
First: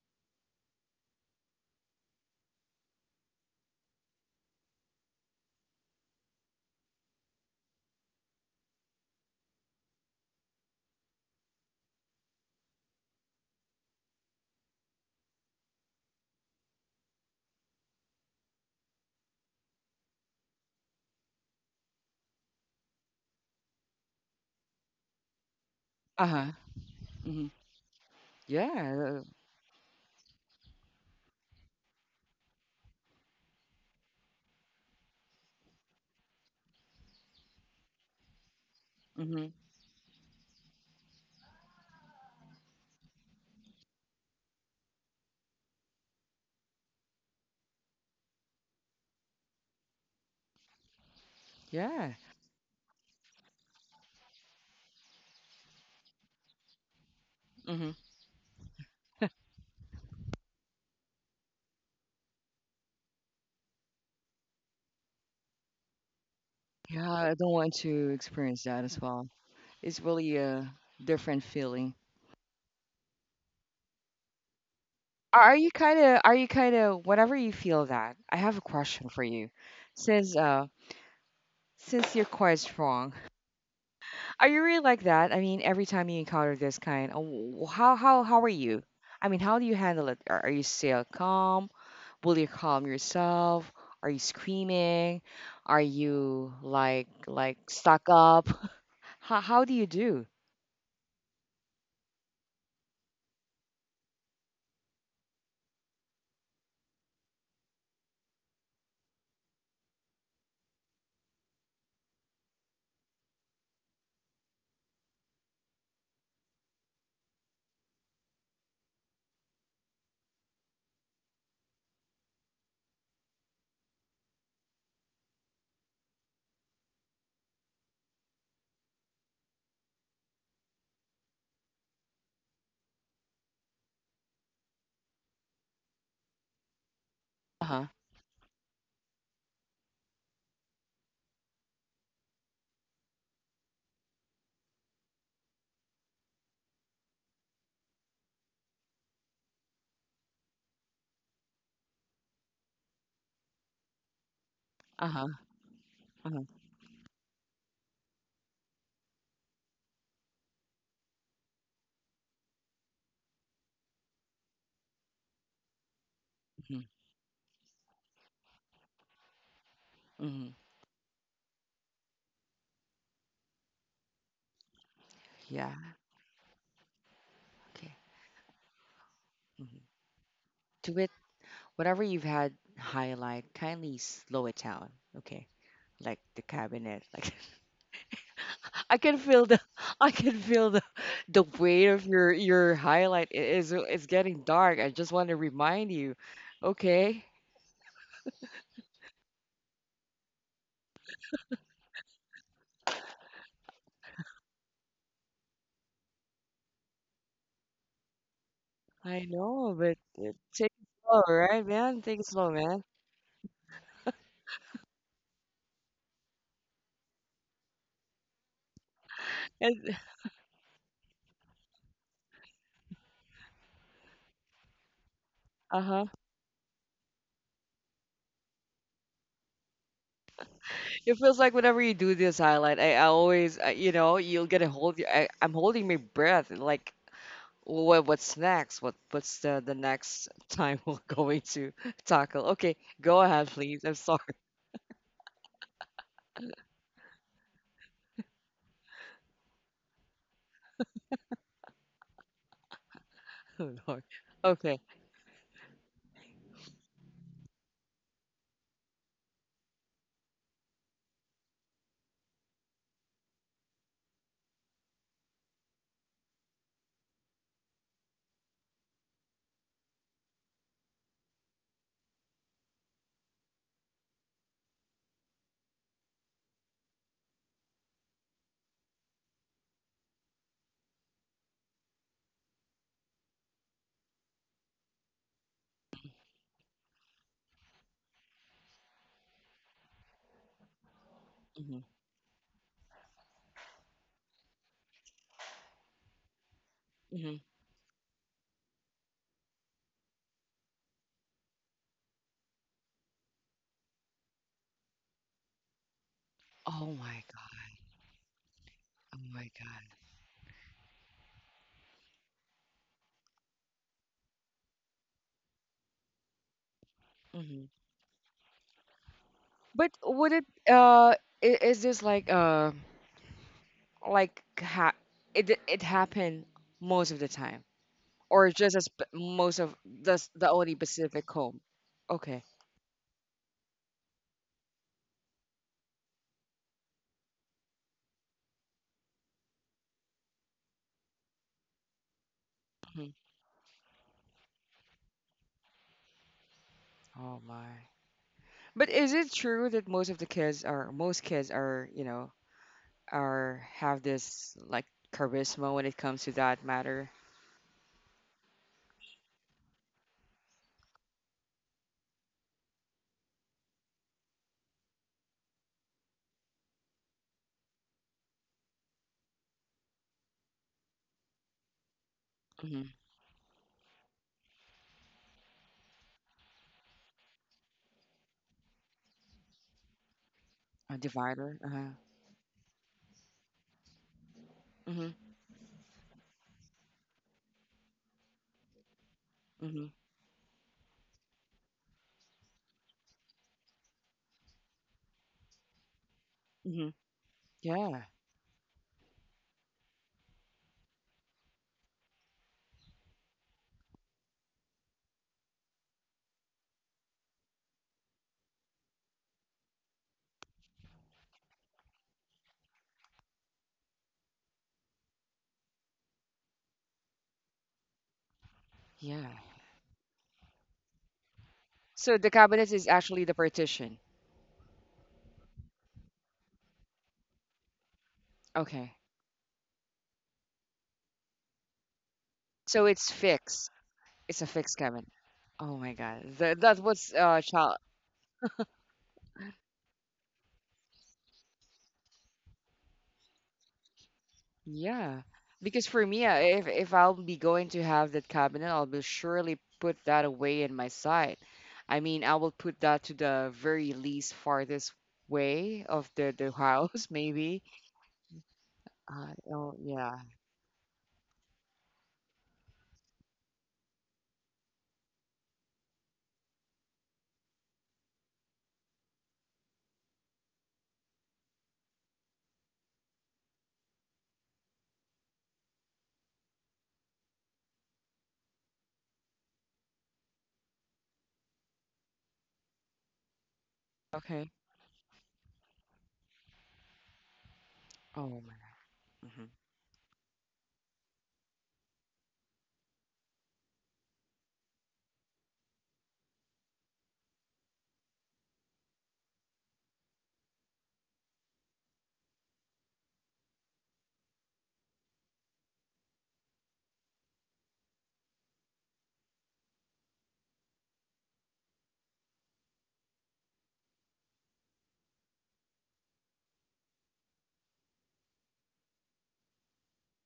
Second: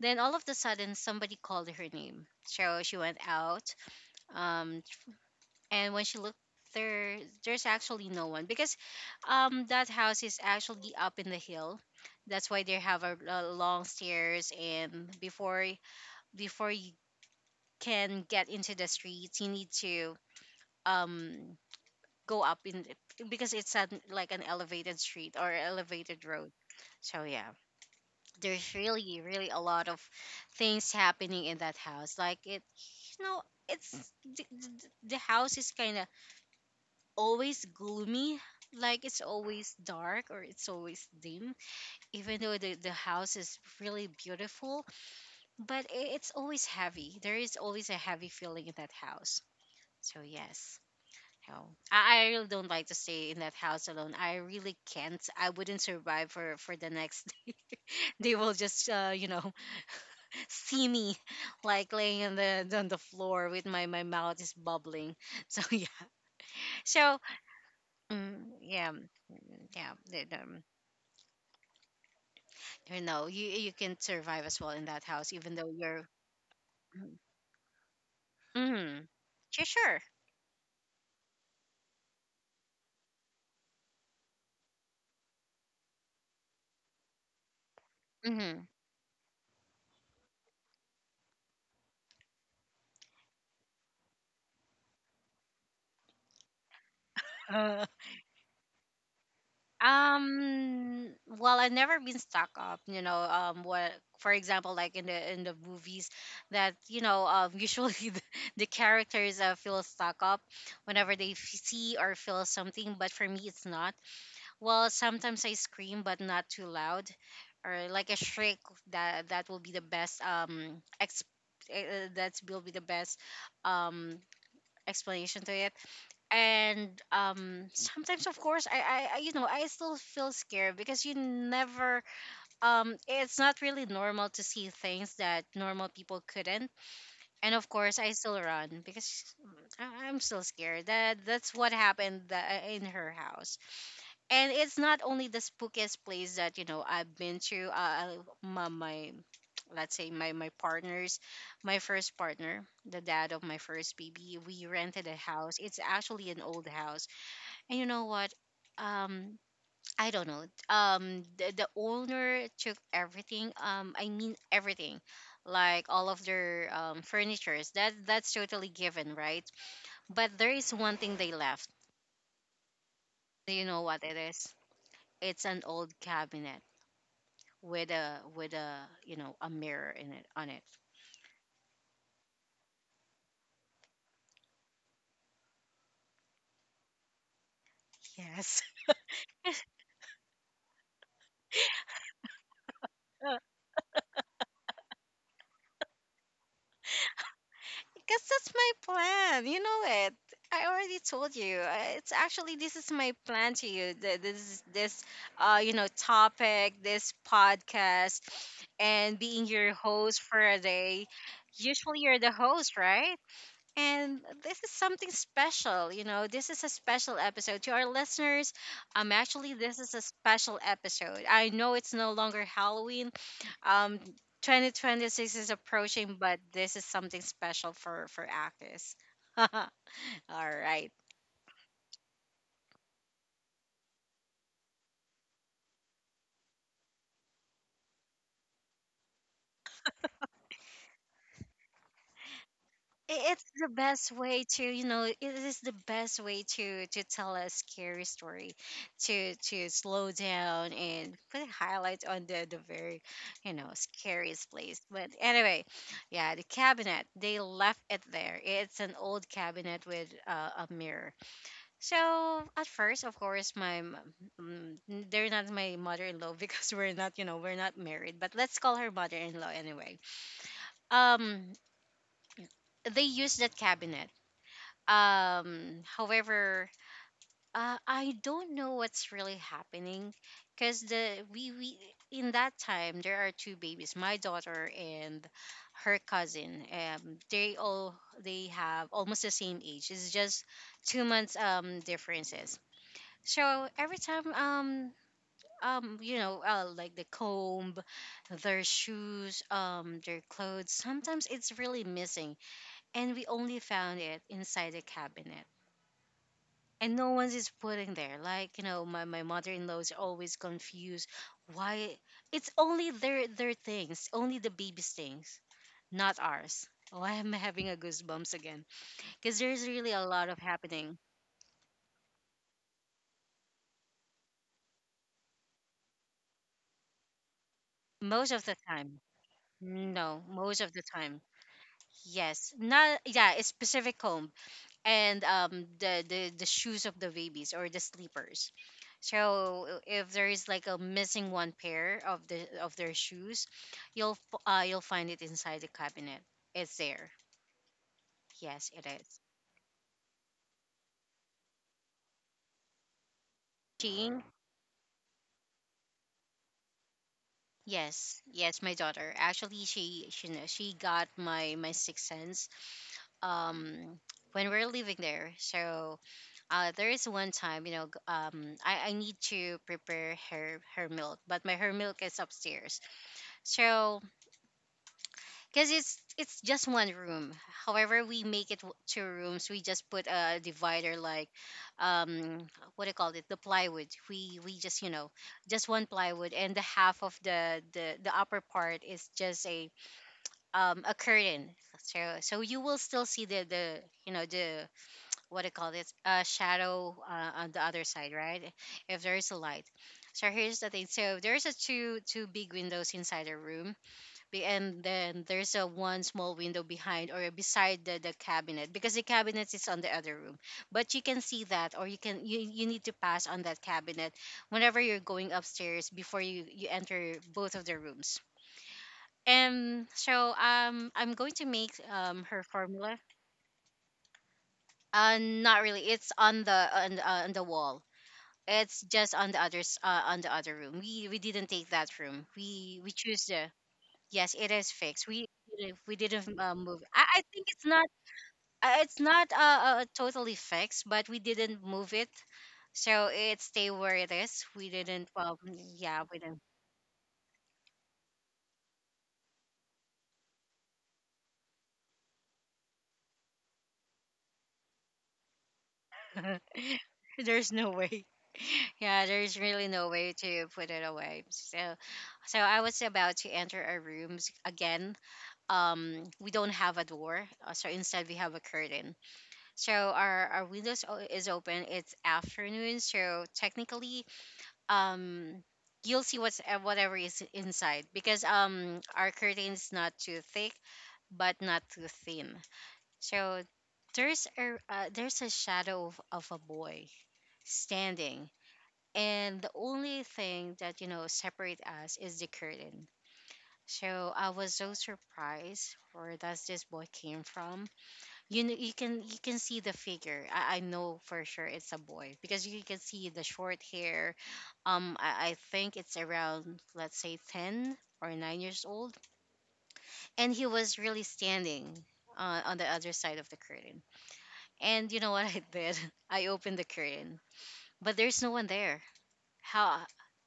[SPEAKER 1] Then all of the sudden, somebody called her name. So she went out, um, and when she looked there, there's actually no one, because that house is actually up in the hill. That's why they have a long stairs, and before, before you can get into the streets, you need to um go up in because it's like an elevated street or elevated
[SPEAKER 2] Uh-huh.
[SPEAKER 1] road. So
[SPEAKER 2] Mm-hmm.
[SPEAKER 1] yeah, there's really
[SPEAKER 2] Yeah.
[SPEAKER 1] really a lot of things happening in that house, like it, you know, it's the, the the house is kind of always gloomy, like it's
[SPEAKER 2] Mm-hmm.
[SPEAKER 1] always dark or it's always dim, even though the house is really beautiful, but it's always heavy, there is always a heavy feeling in that house, so yes. No.
[SPEAKER 2] Yeah.
[SPEAKER 1] I really don't like to stay in that house alone. I really can't. I wouldn't survive for the next
[SPEAKER 2] Mm-hmm.
[SPEAKER 1] they will just you know, see me like laying on the floor with my mouth is bubbling. So yeah,
[SPEAKER 2] Yeah.
[SPEAKER 1] so
[SPEAKER 2] I don't want to
[SPEAKER 1] mm,
[SPEAKER 2] experience that
[SPEAKER 1] yeah
[SPEAKER 2] as
[SPEAKER 1] mm,
[SPEAKER 2] well.
[SPEAKER 1] yeah
[SPEAKER 2] It's
[SPEAKER 1] the-
[SPEAKER 2] really
[SPEAKER 1] the-
[SPEAKER 2] a different feeling.
[SPEAKER 1] you know, you can survive as well in that house even
[SPEAKER 2] Are
[SPEAKER 1] though
[SPEAKER 2] you kind
[SPEAKER 1] you're
[SPEAKER 2] of? Are you kind of? Whatever you feel that. I have a
[SPEAKER 1] mm-hmm.
[SPEAKER 2] question for you.
[SPEAKER 1] Sure, sure.
[SPEAKER 2] Since uh Since you're quite strong, are you really like that? I mean, every time you encounter this kind, oh, how are you? I mean, how do you handle it? Are you still calm? Will you calm yourself? Are you screaming? Are you like
[SPEAKER 1] Mm-hmm.
[SPEAKER 2] like stuck up? How do you do?
[SPEAKER 1] Well, I've never been stuck up, you know, what, for example, like in the movies that, you know, usually the characters, feel stuck up whenever they see or feel something, but for me, it's not. Well, sometimes I scream, but not too loud, or like a shriek. That will be the best ex. That will be the best um explanation to it. And sometimes, of course, I you know I still feel scared, because you never it's not really normal to see things that normal people couldn't. And of
[SPEAKER 2] Uh
[SPEAKER 1] course, I
[SPEAKER 2] huh.
[SPEAKER 1] still run because I'm still scared. That that's what happened in her house, and it's not only the spookiest place that, you know, I've been to. My, let's say my partners, my first partner, the dad of my first baby, we rented a
[SPEAKER 2] Uh huh.
[SPEAKER 1] house. It's actually an
[SPEAKER 2] Uh
[SPEAKER 1] old
[SPEAKER 2] huh.
[SPEAKER 1] house, and you know what? Um, I don't know. The owner took everything. I mean everything, like all of their
[SPEAKER 2] Mm-hmm.
[SPEAKER 1] furnitures. That that's totally given, right? But there is
[SPEAKER 2] Hmm.
[SPEAKER 1] one thing they left. Do you know what it is? It's an old
[SPEAKER 2] Yeah.
[SPEAKER 1] cabinet with
[SPEAKER 2] Okay.
[SPEAKER 1] a you know, a mirror
[SPEAKER 2] Hmm.
[SPEAKER 1] in it, on it.
[SPEAKER 2] Do it. Whatever you've had highlight, kindly slow it down. Okay. Like the cabinet. Like
[SPEAKER 1] Yes.
[SPEAKER 2] I can feel the I can feel the weight of your highlight. It's getting dark. I just want to remind you. Okay.
[SPEAKER 1] Because that's my plan, you know, it, I already told you, it's actually, this is my plan to you, th- this is this you know topic, this podcast, and being
[SPEAKER 2] I
[SPEAKER 1] your
[SPEAKER 2] know,
[SPEAKER 1] host
[SPEAKER 2] but
[SPEAKER 1] for a
[SPEAKER 2] take
[SPEAKER 1] day.
[SPEAKER 2] it slow, right,
[SPEAKER 1] Usually you're the
[SPEAKER 2] man? Take it
[SPEAKER 1] host,
[SPEAKER 2] slow, man.
[SPEAKER 1] right. And this is something special, you know. This is a special episode to our listeners. Actually, this is a
[SPEAKER 2] And
[SPEAKER 1] special episode. I know it's no longer Halloween. Um, 2026 is approaching,
[SPEAKER 2] uh-huh.
[SPEAKER 1] but this is something special for actors. All right.
[SPEAKER 2] It feels like whenever you do this highlight, I always you'll get a hold. I'm holding my breath like what's next? What's the next time we're going to tackle? Okay, go
[SPEAKER 1] It's
[SPEAKER 2] ahead,
[SPEAKER 1] the
[SPEAKER 2] please. I'm
[SPEAKER 1] best
[SPEAKER 2] sorry.
[SPEAKER 1] way to, you know, it is the best way to tell a scary story, to slow down and put a highlight on the very, you know,
[SPEAKER 2] Oh, Lord.
[SPEAKER 1] scariest place,
[SPEAKER 2] Okay.
[SPEAKER 1] but anyway, yeah, the cabinet, they left it there, it's an old cabinet with a mirror. So at first, of course, mm, they're not my mother-in-law because we're not, you know, we're not married, but let's call her mother-in-law anyway. um they used that cabinet. Um, however, I don't know what's really happening, because the we, in that time, there are two babies, my daughter and her cousin. They all, they have almost the same age. It's just 2 months
[SPEAKER 2] Hmm.
[SPEAKER 1] differences. So every time like the comb, their shoes, their clothes. Sometimes it's really missing, and we only found it inside the cabinet,
[SPEAKER 2] Oh
[SPEAKER 1] and no
[SPEAKER 2] my
[SPEAKER 1] one's
[SPEAKER 2] god.
[SPEAKER 1] is putting there, like, you know,
[SPEAKER 2] Oh
[SPEAKER 1] my
[SPEAKER 2] my god.
[SPEAKER 1] mother-in-law's are always confused why it's only their things, only the baby's things, not ours. Oh, I am
[SPEAKER 2] Hmm.
[SPEAKER 1] having a goosebumps again because there's
[SPEAKER 2] But
[SPEAKER 1] really a lot of happening.
[SPEAKER 2] is this like ha it happened most of the time,
[SPEAKER 1] Most of
[SPEAKER 2] or
[SPEAKER 1] the
[SPEAKER 2] just as
[SPEAKER 1] time.
[SPEAKER 2] most of
[SPEAKER 1] No,
[SPEAKER 2] the
[SPEAKER 1] most of
[SPEAKER 2] only
[SPEAKER 1] the time.
[SPEAKER 2] Pacific home? Okay.
[SPEAKER 1] Yes. Not, yeah, a specific home. And the shoes of the babies, or the sleepers, so if there is like a missing one pair of their
[SPEAKER 2] Hmm.
[SPEAKER 1] shoes, you'll you'll find it inside the cabinet. It's there.
[SPEAKER 2] Oh my.
[SPEAKER 1] Yes,
[SPEAKER 2] But
[SPEAKER 1] it
[SPEAKER 2] is
[SPEAKER 1] is.
[SPEAKER 2] it true that most kids are have
[SPEAKER 1] She.
[SPEAKER 2] this like charisma when it comes to that matter?
[SPEAKER 1] Yes, yes, my daughter, actually, she she got my sixth sense. Um, when we are living there, so, there is one time, you know, I need to prepare her milk, but my her milk is upstairs.
[SPEAKER 2] Hmm.
[SPEAKER 1] So, because it's just one room. However, we make it two rooms. We just put a
[SPEAKER 2] A
[SPEAKER 1] divider, like,
[SPEAKER 2] divider. Uh-huh.
[SPEAKER 1] um, what do you call it? The plywood. We just, you know,
[SPEAKER 2] Hmm.
[SPEAKER 1] just one plywood, and the half of the upper part is just
[SPEAKER 2] Hmm.
[SPEAKER 1] a curtain. So so you will still see the you know, the what do you call it?
[SPEAKER 2] Hmm.
[SPEAKER 1] Shadow on the other
[SPEAKER 2] Yeah.
[SPEAKER 1] side, right? If there is a light. So here's the thing. So there's a two big windows inside the room, and then there's a one small window behind or beside the cabinet, because the cabinet is on the other room, but you can see that, or you can, you need to pass on that cabinet whenever you're going upstairs before you enter both of the rooms.
[SPEAKER 2] Yeah.
[SPEAKER 1] And so I'm going to make
[SPEAKER 2] So the
[SPEAKER 1] her
[SPEAKER 2] cabinet is
[SPEAKER 1] formula.
[SPEAKER 2] actually the partition.
[SPEAKER 1] Uh, not really, it's on the on the wall. It's
[SPEAKER 2] Okay.
[SPEAKER 1] just on the others, on the other room. We didn't take that room.
[SPEAKER 2] So
[SPEAKER 1] We
[SPEAKER 2] it's
[SPEAKER 1] choose the.
[SPEAKER 2] fixed.
[SPEAKER 1] Yes,
[SPEAKER 2] It's a
[SPEAKER 1] it is
[SPEAKER 2] fixed cabinet.
[SPEAKER 1] fixed. We
[SPEAKER 2] Oh my
[SPEAKER 1] we
[SPEAKER 2] God.
[SPEAKER 1] didn't
[SPEAKER 2] That
[SPEAKER 1] move. I,
[SPEAKER 2] was
[SPEAKER 1] I think
[SPEAKER 2] child.
[SPEAKER 1] it's not totally fixed, but we didn't move it, so it stay where it is. We didn't.
[SPEAKER 2] Yeah.
[SPEAKER 1] Well,
[SPEAKER 2] Because
[SPEAKER 1] yeah,
[SPEAKER 2] for
[SPEAKER 1] we
[SPEAKER 2] me, if I'll be going to have that cabinet, I'll be surely put that away in my side. I mean, I will put that to the very least farthest way of the
[SPEAKER 1] didn't.
[SPEAKER 2] the house,
[SPEAKER 1] There's no
[SPEAKER 2] maybe.
[SPEAKER 1] way. Yeah, there's really
[SPEAKER 2] Oh
[SPEAKER 1] no way
[SPEAKER 2] yeah.
[SPEAKER 1] to put it away. So I was about to enter our rooms again. We don't have a door, so instead we have a curtain. So our windows is open. It's afternoon, so technically um you'll see what's whatever is inside because our curtain's not too thick but not too thin so
[SPEAKER 2] Okay.
[SPEAKER 1] there's a shadow of a boy standing,
[SPEAKER 2] Oh my.
[SPEAKER 1] and
[SPEAKER 2] Mm-hmm.
[SPEAKER 1] the only thing that you know separate us is the curtain. So I was so surprised, where does this boy came from? You know, you can see the figure. I know for sure it's a boy because you can see the short hair. I think it's around, let's say, 10 or 9 years old, and he was really standing on the other side of the curtain. And you know what I did? I opened the curtain, but there's no one there. How?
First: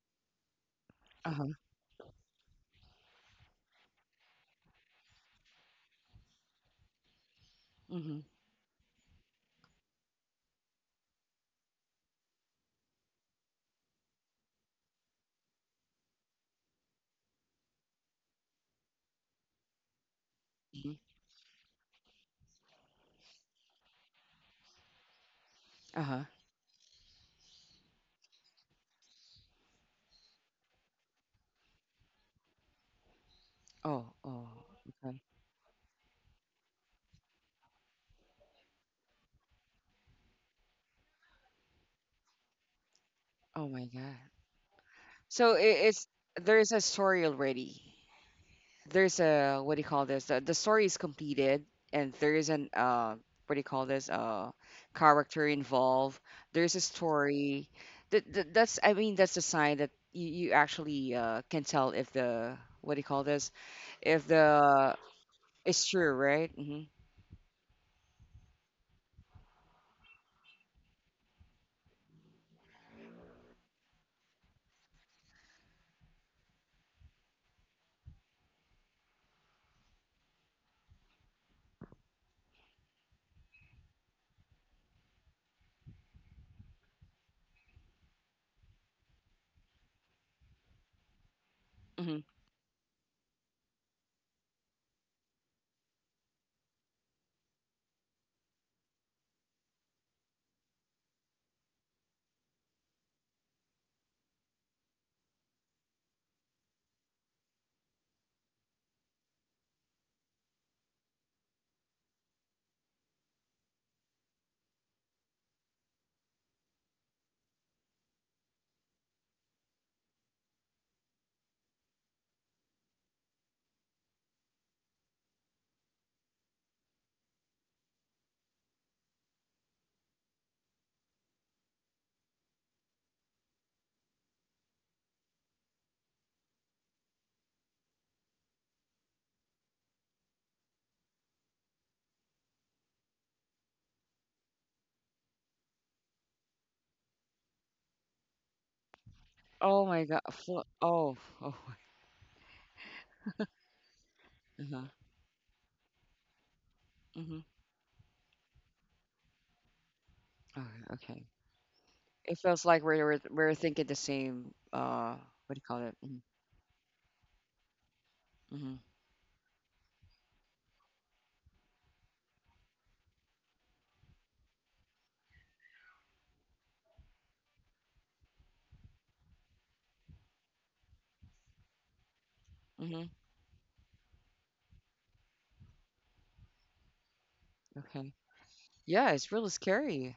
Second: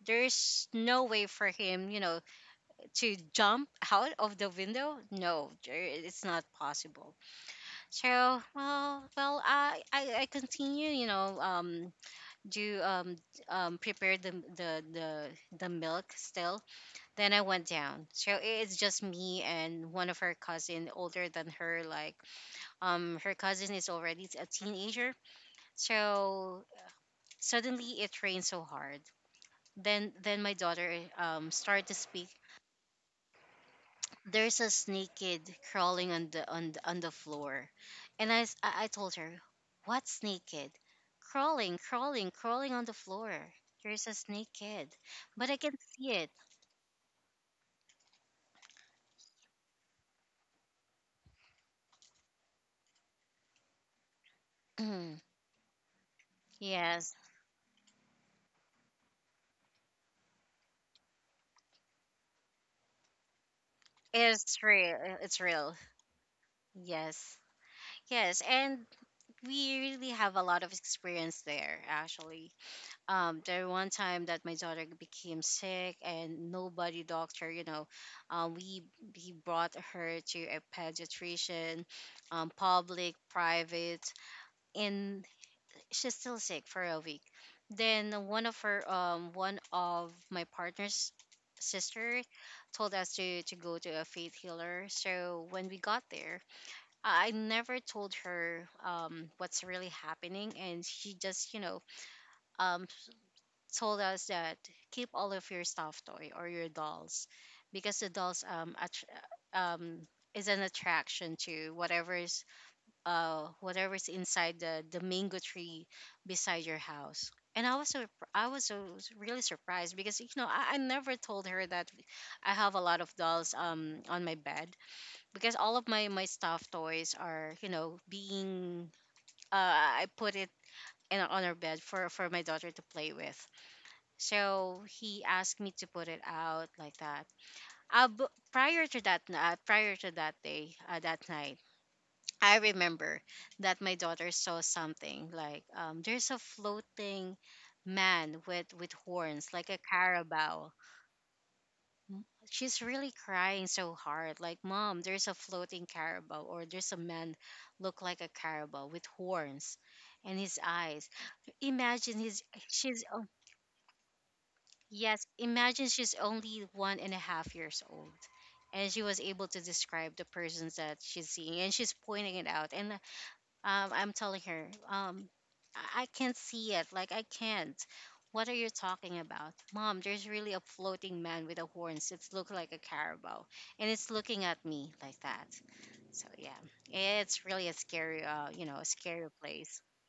[SPEAKER 1] There's no way for
[SPEAKER 2] Uh-huh.
[SPEAKER 1] him, you know, to jump out of the window. No, it's not possible.
[SPEAKER 2] Mm-hmm.
[SPEAKER 1] True. Well, I continue, you know, do prepare the the milk still. Then I went down. So it's just me and one of her cousin,
[SPEAKER 2] Mm-hmm.
[SPEAKER 1] older than her. Like, her cousin is already a teenager.
[SPEAKER 2] Uh-huh.
[SPEAKER 1] So suddenly it rained so hard. Then my daughter started to speak,
[SPEAKER 2] Oh, oh.
[SPEAKER 1] there's a snake,
[SPEAKER 2] Okay.
[SPEAKER 1] kid, crawling on on the floor. And I, s- I told her, what snake, kid? Crawling, crawling, crawling on the floor.
[SPEAKER 2] Oh my
[SPEAKER 1] There's
[SPEAKER 2] God.
[SPEAKER 1] a snake, kid, but
[SPEAKER 2] So I-
[SPEAKER 1] I can
[SPEAKER 2] it's
[SPEAKER 1] see it.
[SPEAKER 2] there's a story already. There's a, what do you call this? The story is completed, and there is an what do you call this?
[SPEAKER 1] Mm,
[SPEAKER 2] Character involved. There's a
[SPEAKER 1] yes,
[SPEAKER 2] story. That's, I mean, that's a sign that you actually can tell if the, what do you call this? If
[SPEAKER 1] it's
[SPEAKER 2] the
[SPEAKER 1] real, it's real.
[SPEAKER 2] it's true, right? Hmm.
[SPEAKER 1] Yes, yes, and we really have a lot of experience there actually. There one time that my daughter became sick and nobody doctor, you know. um, we we brought her to a pediatrician, public, private, and she's still sick for a week. Then one of her one of my partner's
[SPEAKER 2] Hmm.
[SPEAKER 1] sister told us to go to a faith healer. So when we got there, I never told her what's really happening, and she just, you know, um, told us that, keep all of your stuffed toy or your dolls, because the dolls attr is an attraction to whatever's inside the mango tree beside your house. And I was so, I was so really surprised because, you know, I never told her that I have a lot of dolls on my bed, because all of my stuffed toys are, you know, being I put it in on our bed for my daughter to play with. So he asked me to put it out like that. Prior to that day, that night, I remember that my daughter saw something like, there's a floating man with horns like
[SPEAKER 2] Oh
[SPEAKER 1] a
[SPEAKER 2] my God.
[SPEAKER 1] carabao.
[SPEAKER 2] Oh oh.
[SPEAKER 1] She's really crying so hard, like,
[SPEAKER 2] Uh-huh.
[SPEAKER 1] Mom, there's a floating carabao, or there's a
[SPEAKER 2] Mm-hmm.
[SPEAKER 1] man look like a carabao with horns, and
[SPEAKER 2] Oh,
[SPEAKER 1] his eyes,
[SPEAKER 2] okay.
[SPEAKER 1] imagine
[SPEAKER 2] It
[SPEAKER 1] his,
[SPEAKER 2] feels like we're
[SPEAKER 1] she's
[SPEAKER 2] we're we're thinking the same.
[SPEAKER 1] yes,
[SPEAKER 2] What do you call it?
[SPEAKER 1] imagine
[SPEAKER 2] Mm-hmm.
[SPEAKER 1] she's only 1.5 years old.
[SPEAKER 2] Mhm.
[SPEAKER 1] And she was able to describe the persons that she's seeing, and she's pointing it out. And I'm telling her, I can't see it. Like, I can't. What are you talking about, Mom? There's really a floating man with a horns. It's look like a
[SPEAKER 2] Mhm.
[SPEAKER 1] carabao, and it's looking at me like that. So yeah, it's really a
[SPEAKER 2] Okay.
[SPEAKER 1] scary, you know, a
[SPEAKER 2] Yeah, it's
[SPEAKER 1] scary
[SPEAKER 2] really
[SPEAKER 1] place.
[SPEAKER 2] scary.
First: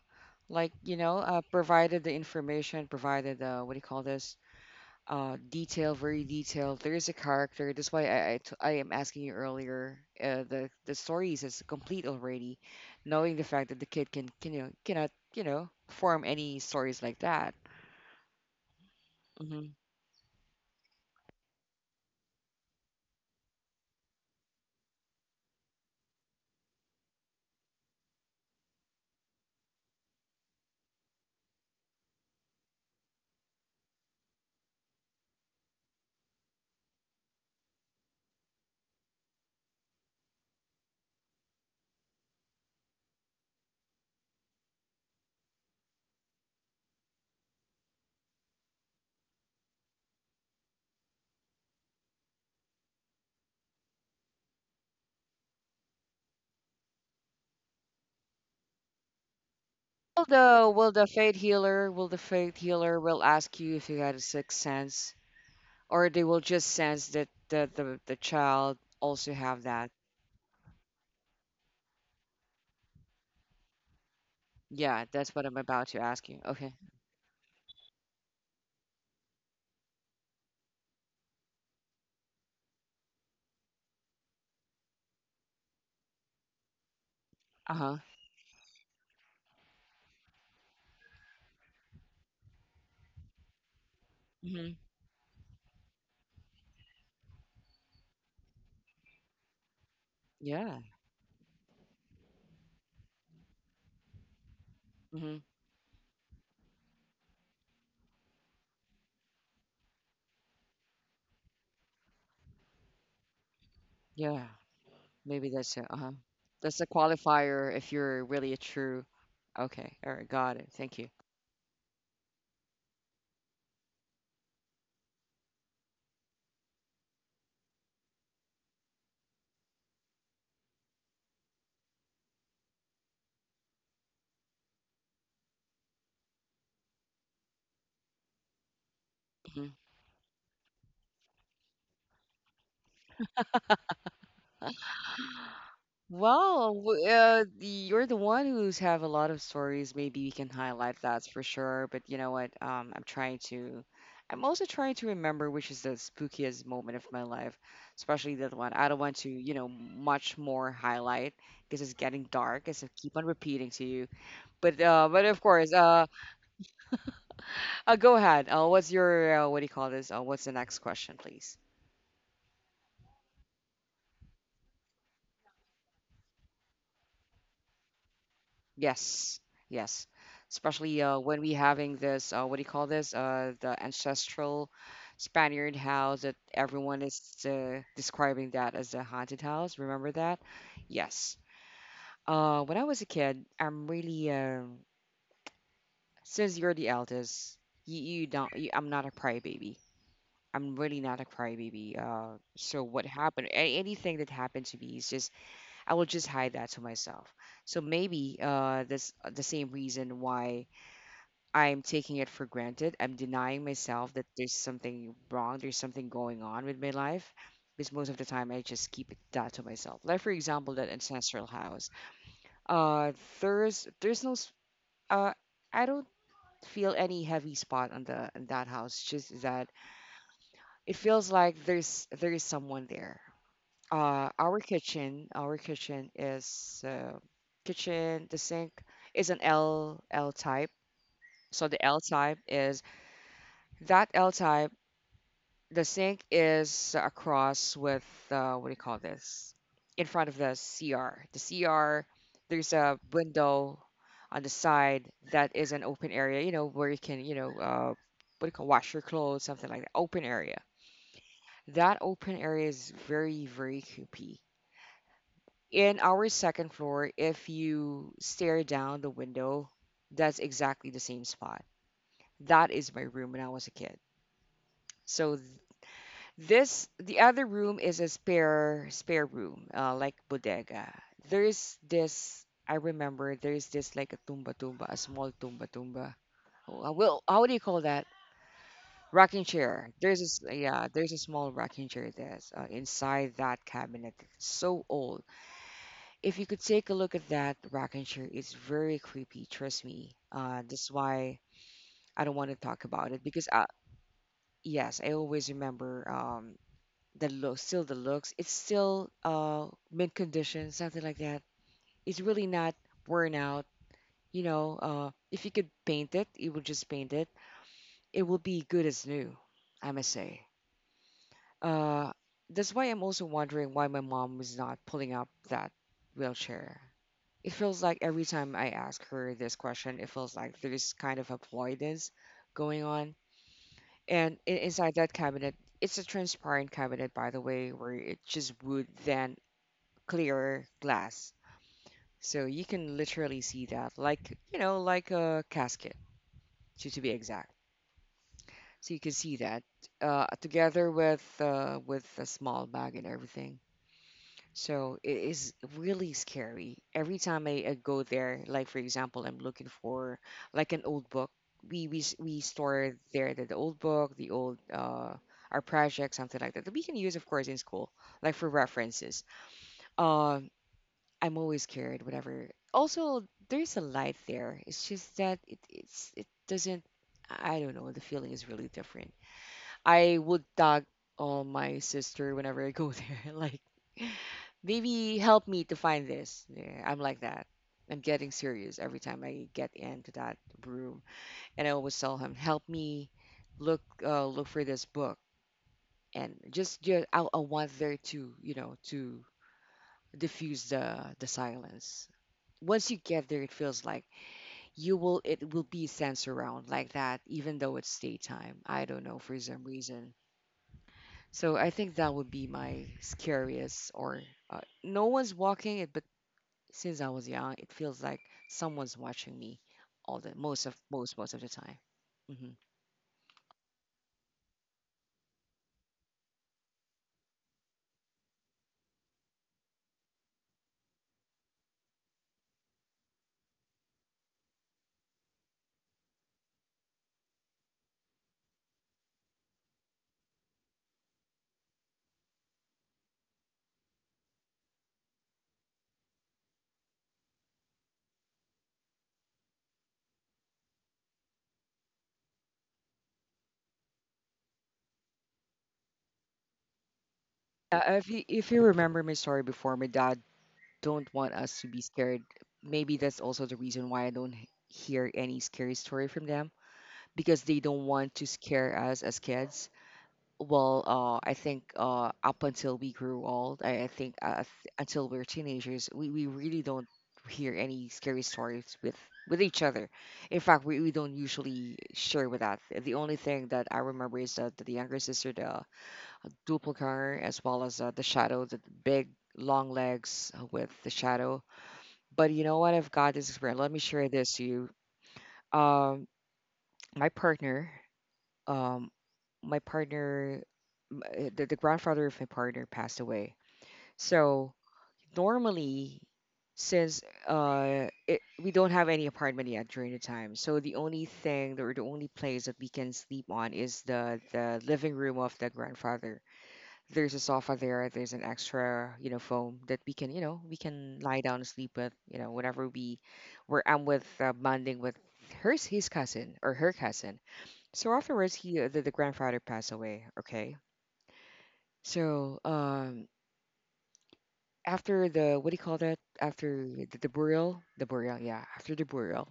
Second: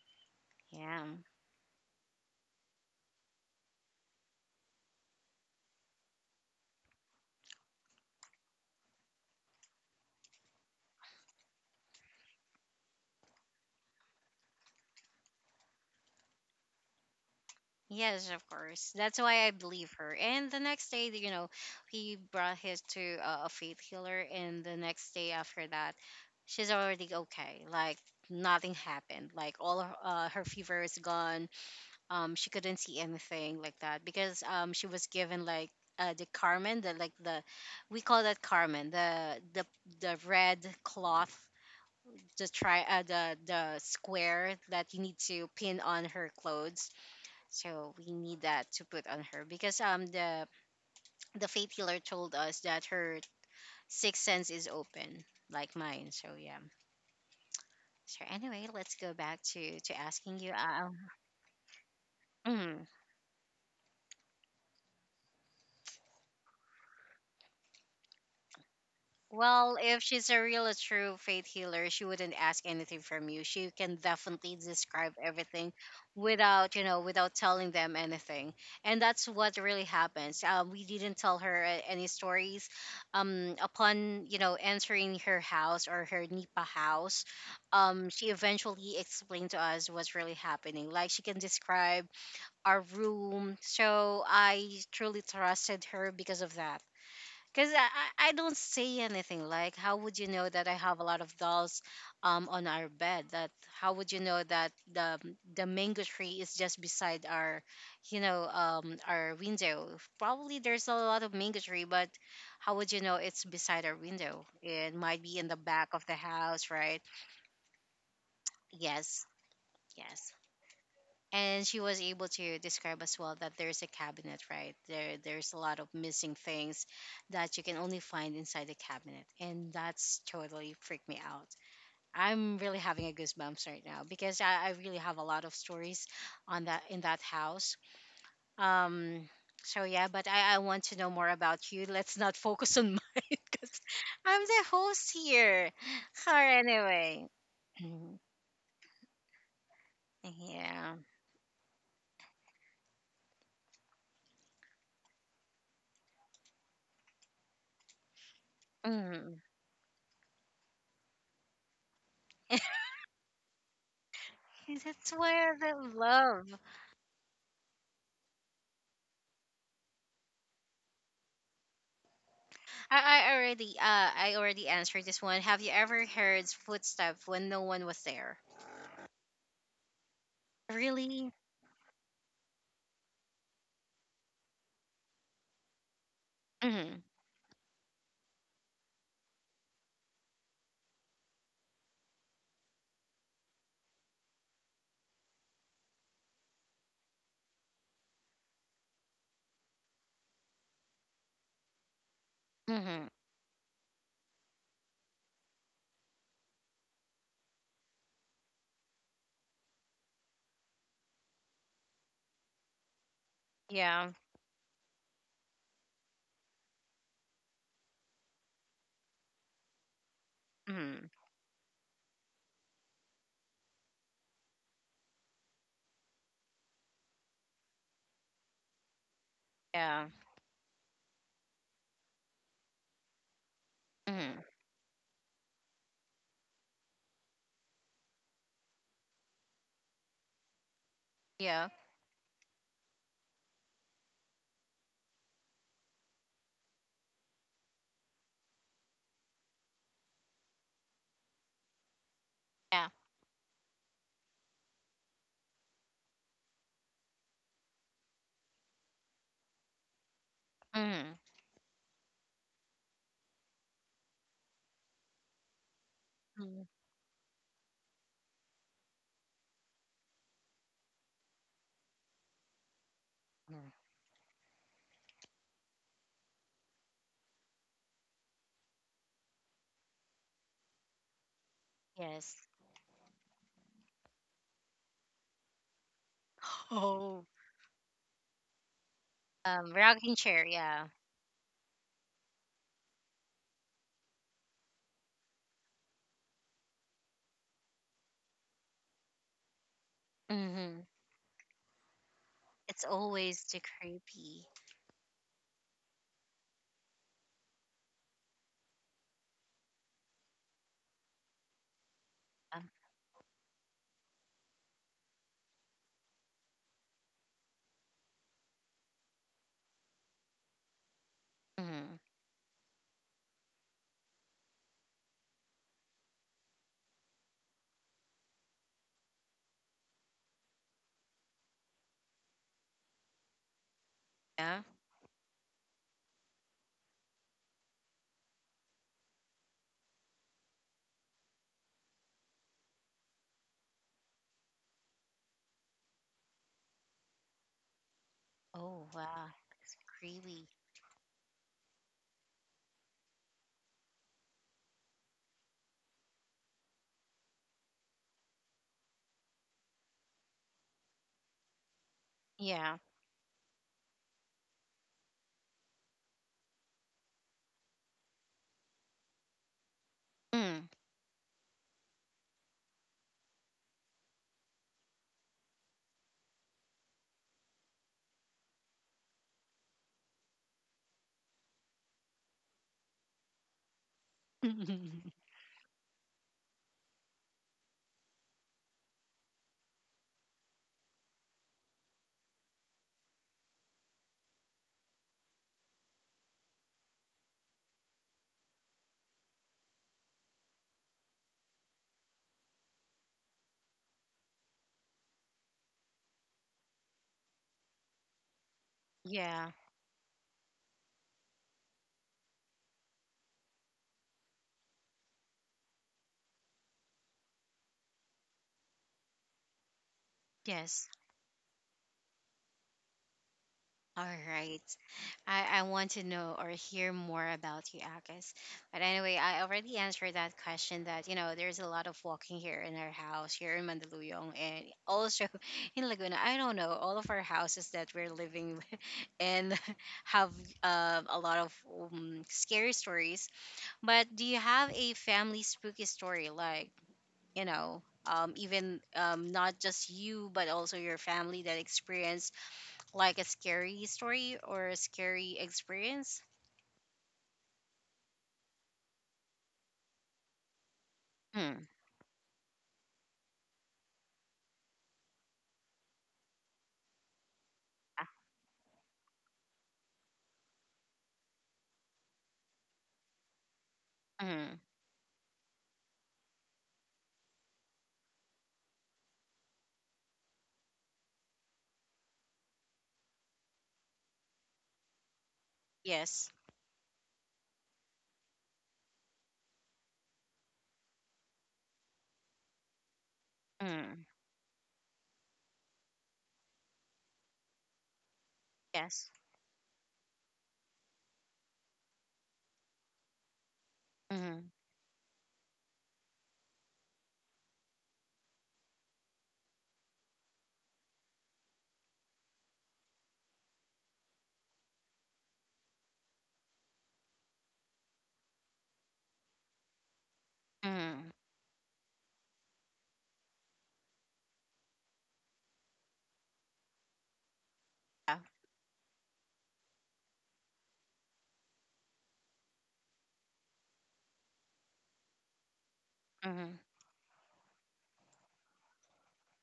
[SPEAKER 2] Like, you
[SPEAKER 1] Yeah.
[SPEAKER 2] know, provided the information, provided what do you call this? Detail, very detailed. There is a character. That's why I am asking you earlier. The story is complete already, knowing the fact that the kid can cannot form any stories like that.
[SPEAKER 1] Yes, of course. That's why I
[SPEAKER 2] Hmm.
[SPEAKER 1] believe her. And the next day, you know, he brought his to a faith healer, and the next day after that, she's already okay. Like, nothing happened. Like, all of, her fever is gone. She couldn't see anything like that because she was given like the carmen, the like the, we call that carmen, the red cloth. The square that you need to pin on her clothes, so we need that to put on her because the faith healer told us that her sixth sense is open like mine. So yeah. So anyway, let's go back to
[SPEAKER 2] Will
[SPEAKER 1] asking you.
[SPEAKER 2] the will the fate healer
[SPEAKER 1] Mm-hmm.
[SPEAKER 2] will ask you if you had a sixth sense, or they will just sense that the child also have
[SPEAKER 1] Well,
[SPEAKER 2] that?
[SPEAKER 1] if she's a real, a true faith healer, she wouldn't ask anything from you. She can definitely
[SPEAKER 2] Yeah,
[SPEAKER 1] describe
[SPEAKER 2] that's what I'm
[SPEAKER 1] everything
[SPEAKER 2] about to ask you. Okay.
[SPEAKER 1] without, you know, without telling them anything. And that's what really happens. We didn't tell her any stories. Upon, you know, entering her house or her Nipa house,
[SPEAKER 2] Uh-huh.
[SPEAKER 1] she eventually explained to us what's really happening. Like, she can describe our room. So I
[SPEAKER 2] Hmm.
[SPEAKER 1] truly trusted her because of that, because I don't say anything. Like, how would you know that I
[SPEAKER 2] Yeah.
[SPEAKER 1] have a lot of dolls on our bed? That How would you know that the
[SPEAKER 2] Hmm.
[SPEAKER 1] the mango tree is just beside our, you know, our window? Probably there's a lot of mango tree, but how would you know it's beside our window?
[SPEAKER 2] Yeah.
[SPEAKER 1] It might be in the
[SPEAKER 2] Maybe
[SPEAKER 1] back
[SPEAKER 2] that's
[SPEAKER 1] of
[SPEAKER 2] a
[SPEAKER 1] the
[SPEAKER 2] uh-huh,
[SPEAKER 1] house,
[SPEAKER 2] that's
[SPEAKER 1] right?
[SPEAKER 2] a qualifier if you're really a true.
[SPEAKER 1] Yes,
[SPEAKER 2] Okay. All
[SPEAKER 1] yes,
[SPEAKER 2] right. Got it. Thank you.
[SPEAKER 1] and she was able to describe as well that there's a cabinet right there, there's a lot of missing things that you can only find inside the cabinet, and that's totally freaked me out. I'm really having a goosebumps right now because I really have a lot of stories on that in that house. um so yeah, but I want to know more about you. Let's not focus on mine because I'm the host
[SPEAKER 2] Mhm.
[SPEAKER 1] here or
[SPEAKER 2] Wow,
[SPEAKER 1] anyway.
[SPEAKER 2] you're
[SPEAKER 1] Mhm.
[SPEAKER 2] the one who's have a lot of stories. Maybe we can
[SPEAKER 1] Yeah.
[SPEAKER 2] highlight that for sure. But you know what? I'm trying to. I'm also trying to remember which is the spookiest moment of my life, especially that one. I don't want to,
[SPEAKER 1] Mhm.
[SPEAKER 2] much more highlight, because it's getting dark, as I keep on repeating to you.
[SPEAKER 1] 'Cause
[SPEAKER 2] But
[SPEAKER 1] that's
[SPEAKER 2] of
[SPEAKER 1] where the
[SPEAKER 2] course,
[SPEAKER 1] love.
[SPEAKER 2] go ahead. What's your what do you call this? What's the next question, please?
[SPEAKER 1] I, I already answered this one. Have you ever heard footsteps when no one was there?
[SPEAKER 2] Yes, yes. Especially
[SPEAKER 1] Really?
[SPEAKER 2] when we having this, what do you call this? The ancestral Spaniard house that
[SPEAKER 1] Mhm.
[SPEAKER 2] everyone is describing that as a haunted house. Remember that? Yes. When I was a kid, I'm really since you're the eldest, you don't. I'm not a crybaby. I'm really not a crybaby. So
[SPEAKER 1] Mhm.
[SPEAKER 2] what happened? Anything that happened to me is just I will just hide that to myself. So maybe this the same reason why I'm taking it for granted. I'm denying
[SPEAKER 1] Yeah.
[SPEAKER 2] myself that there's something wrong, there's something going on with my life. Because most of the time, I just keep it that to myself. Like for example, that
[SPEAKER 1] Mhm.
[SPEAKER 2] ancestral house. Uh, there's no. Uh, I don't feel any heavy spot on the on that house. Just that
[SPEAKER 1] Yeah.
[SPEAKER 2] it feels like there is someone there. Uh,
[SPEAKER 1] Mhm.
[SPEAKER 2] our kitchen, our kitchen is kitchen. The sink is an L type.
[SPEAKER 1] Yeah.
[SPEAKER 2] So the L type is that L type. The sink is across with what do you call this? In front of the CR. The CR,
[SPEAKER 1] Yeah.
[SPEAKER 2] there's a window on the side that is an open area, where you can, what do you call wash your clothes, something like that. Open area.
[SPEAKER 1] Mhm.
[SPEAKER 2] That open area is very, very creepy. In our
[SPEAKER 1] Mhm.
[SPEAKER 2] second floor, if you stare down the window, that's exactly the same spot. That is my room when I
[SPEAKER 1] Mhm.
[SPEAKER 2] was a kid. So, this, the other room is a spare room, like bodega. There's
[SPEAKER 1] Yes.
[SPEAKER 2] this I remember there's this like a tumba tumba, a small tumba tumba.
[SPEAKER 1] Oh.
[SPEAKER 2] Well, how do you call that? Rocking chair.
[SPEAKER 1] Rocking chair. Yeah.
[SPEAKER 2] Yeah, there's a small rocking chair that's inside that cabinet. It's so old. If you could take a look at that rocking chair, it's very creepy. Trust me.
[SPEAKER 1] Mhm.
[SPEAKER 2] That's why I don't want to
[SPEAKER 1] It's
[SPEAKER 2] talk about it
[SPEAKER 1] always
[SPEAKER 2] because
[SPEAKER 1] the
[SPEAKER 2] I,
[SPEAKER 1] creepy.
[SPEAKER 2] yes, I always remember. The look, still the looks. It's still mint condition, something like that. It's really
[SPEAKER 1] Um,
[SPEAKER 2] not worn out. You know, if you could paint it, you would just paint it. It will be good as new, I must say.
[SPEAKER 1] mhm.
[SPEAKER 2] Uh, that's why I'm also wondering why my mom was not pulling up that wheelchair. It feels like every time I ask her this question, it feels like there's kind of avoidance going on. And
[SPEAKER 1] Yeah.
[SPEAKER 2] inside that cabinet, it's a transparent cabinet, by the way, where it's just wood then clear glass. So you can literally see that, like, you know, like a casket, to be exact.
[SPEAKER 1] Oh,
[SPEAKER 2] So you can
[SPEAKER 1] wow.
[SPEAKER 2] see that
[SPEAKER 1] It's creepy.
[SPEAKER 2] together with a small bag and everything. So it is really scary. Every time I go there, like for example, I'm looking for like an old book. We
[SPEAKER 1] Yeah.
[SPEAKER 2] store there the old book, the old our project, something like that that we can use, of course, in school, like for references.
[SPEAKER 1] Mm.
[SPEAKER 2] Um, I'm always scared, whatever. Also, there's a light there. It's just that it doesn't. I don't know. The feeling is really different. I would tag on my sister whenever I go there. Like, maybe help me to find this. Yeah, I'm like that. I'm getting serious every time I get into that room, and I always tell him, help me look for this book, and just I want there to you know to diffuse the silence. Once you get there, it feels like you will it will be sense around like that, even though it's daytime. I don't know, for
[SPEAKER 1] Yeah.
[SPEAKER 2] some reason. So I think that would be my scariest. Or no one's walking it, but since I was young, it feels like someone's watching me all the most of
[SPEAKER 1] Yes.
[SPEAKER 2] most of the time. Hmm.
[SPEAKER 1] All right. I want to know or hear more about you, Akis. But anyway, I already answered that question that, you know, there's a lot of walking here in our house, here in Mandaluyong, and also in Laguna. I don't know, all of our houses that we're living in have a lot of scary stories. But do you have a family spooky story? Like, you know, even not just you, but also your family that experienced like a scary story or a scary experience?
[SPEAKER 2] Yeah, if you remember my story before, my dad don't want us
[SPEAKER 1] Mm.
[SPEAKER 2] to be scared. Maybe that's also the reason why I don't hear any scary story from them, because they don't
[SPEAKER 1] Ah,
[SPEAKER 2] want to scare us as kids. Well, I think up until we grew old, I, I think uh,
[SPEAKER 1] Mm.
[SPEAKER 2] th- until we're teenagers, we really don't hear any scary stories with each other. In fact, we don't usually share with that. The only thing that I remember is that the younger sister, the
[SPEAKER 1] Yes.
[SPEAKER 2] doppelganger, as well as the shadow, the big long legs with the shadow. But you know what? I've got this experience. Let me
[SPEAKER 1] Mm.
[SPEAKER 2] share this to you. Um, my partner um,
[SPEAKER 1] Yes.
[SPEAKER 2] my partner, the grandfather of my partner passed away.
[SPEAKER 1] Mm.
[SPEAKER 2] So normally, since we don't have any apartment yet during the time, so the only thing that- or the only place that we can sleep on is the living room of the grandfather. There's a sofa there. There's an extra foam that we can
[SPEAKER 1] Mm.
[SPEAKER 2] lie down and sleep with, whenever we, where I'm with bonding with her, his cousin or her cousin. So
[SPEAKER 1] Yeah.
[SPEAKER 2] afterwards, the grandfather passed away. Okay. So after the, what do you call that?
[SPEAKER 1] Mm.
[SPEAKER 2] After the burial, the burial, yeah. After the burial.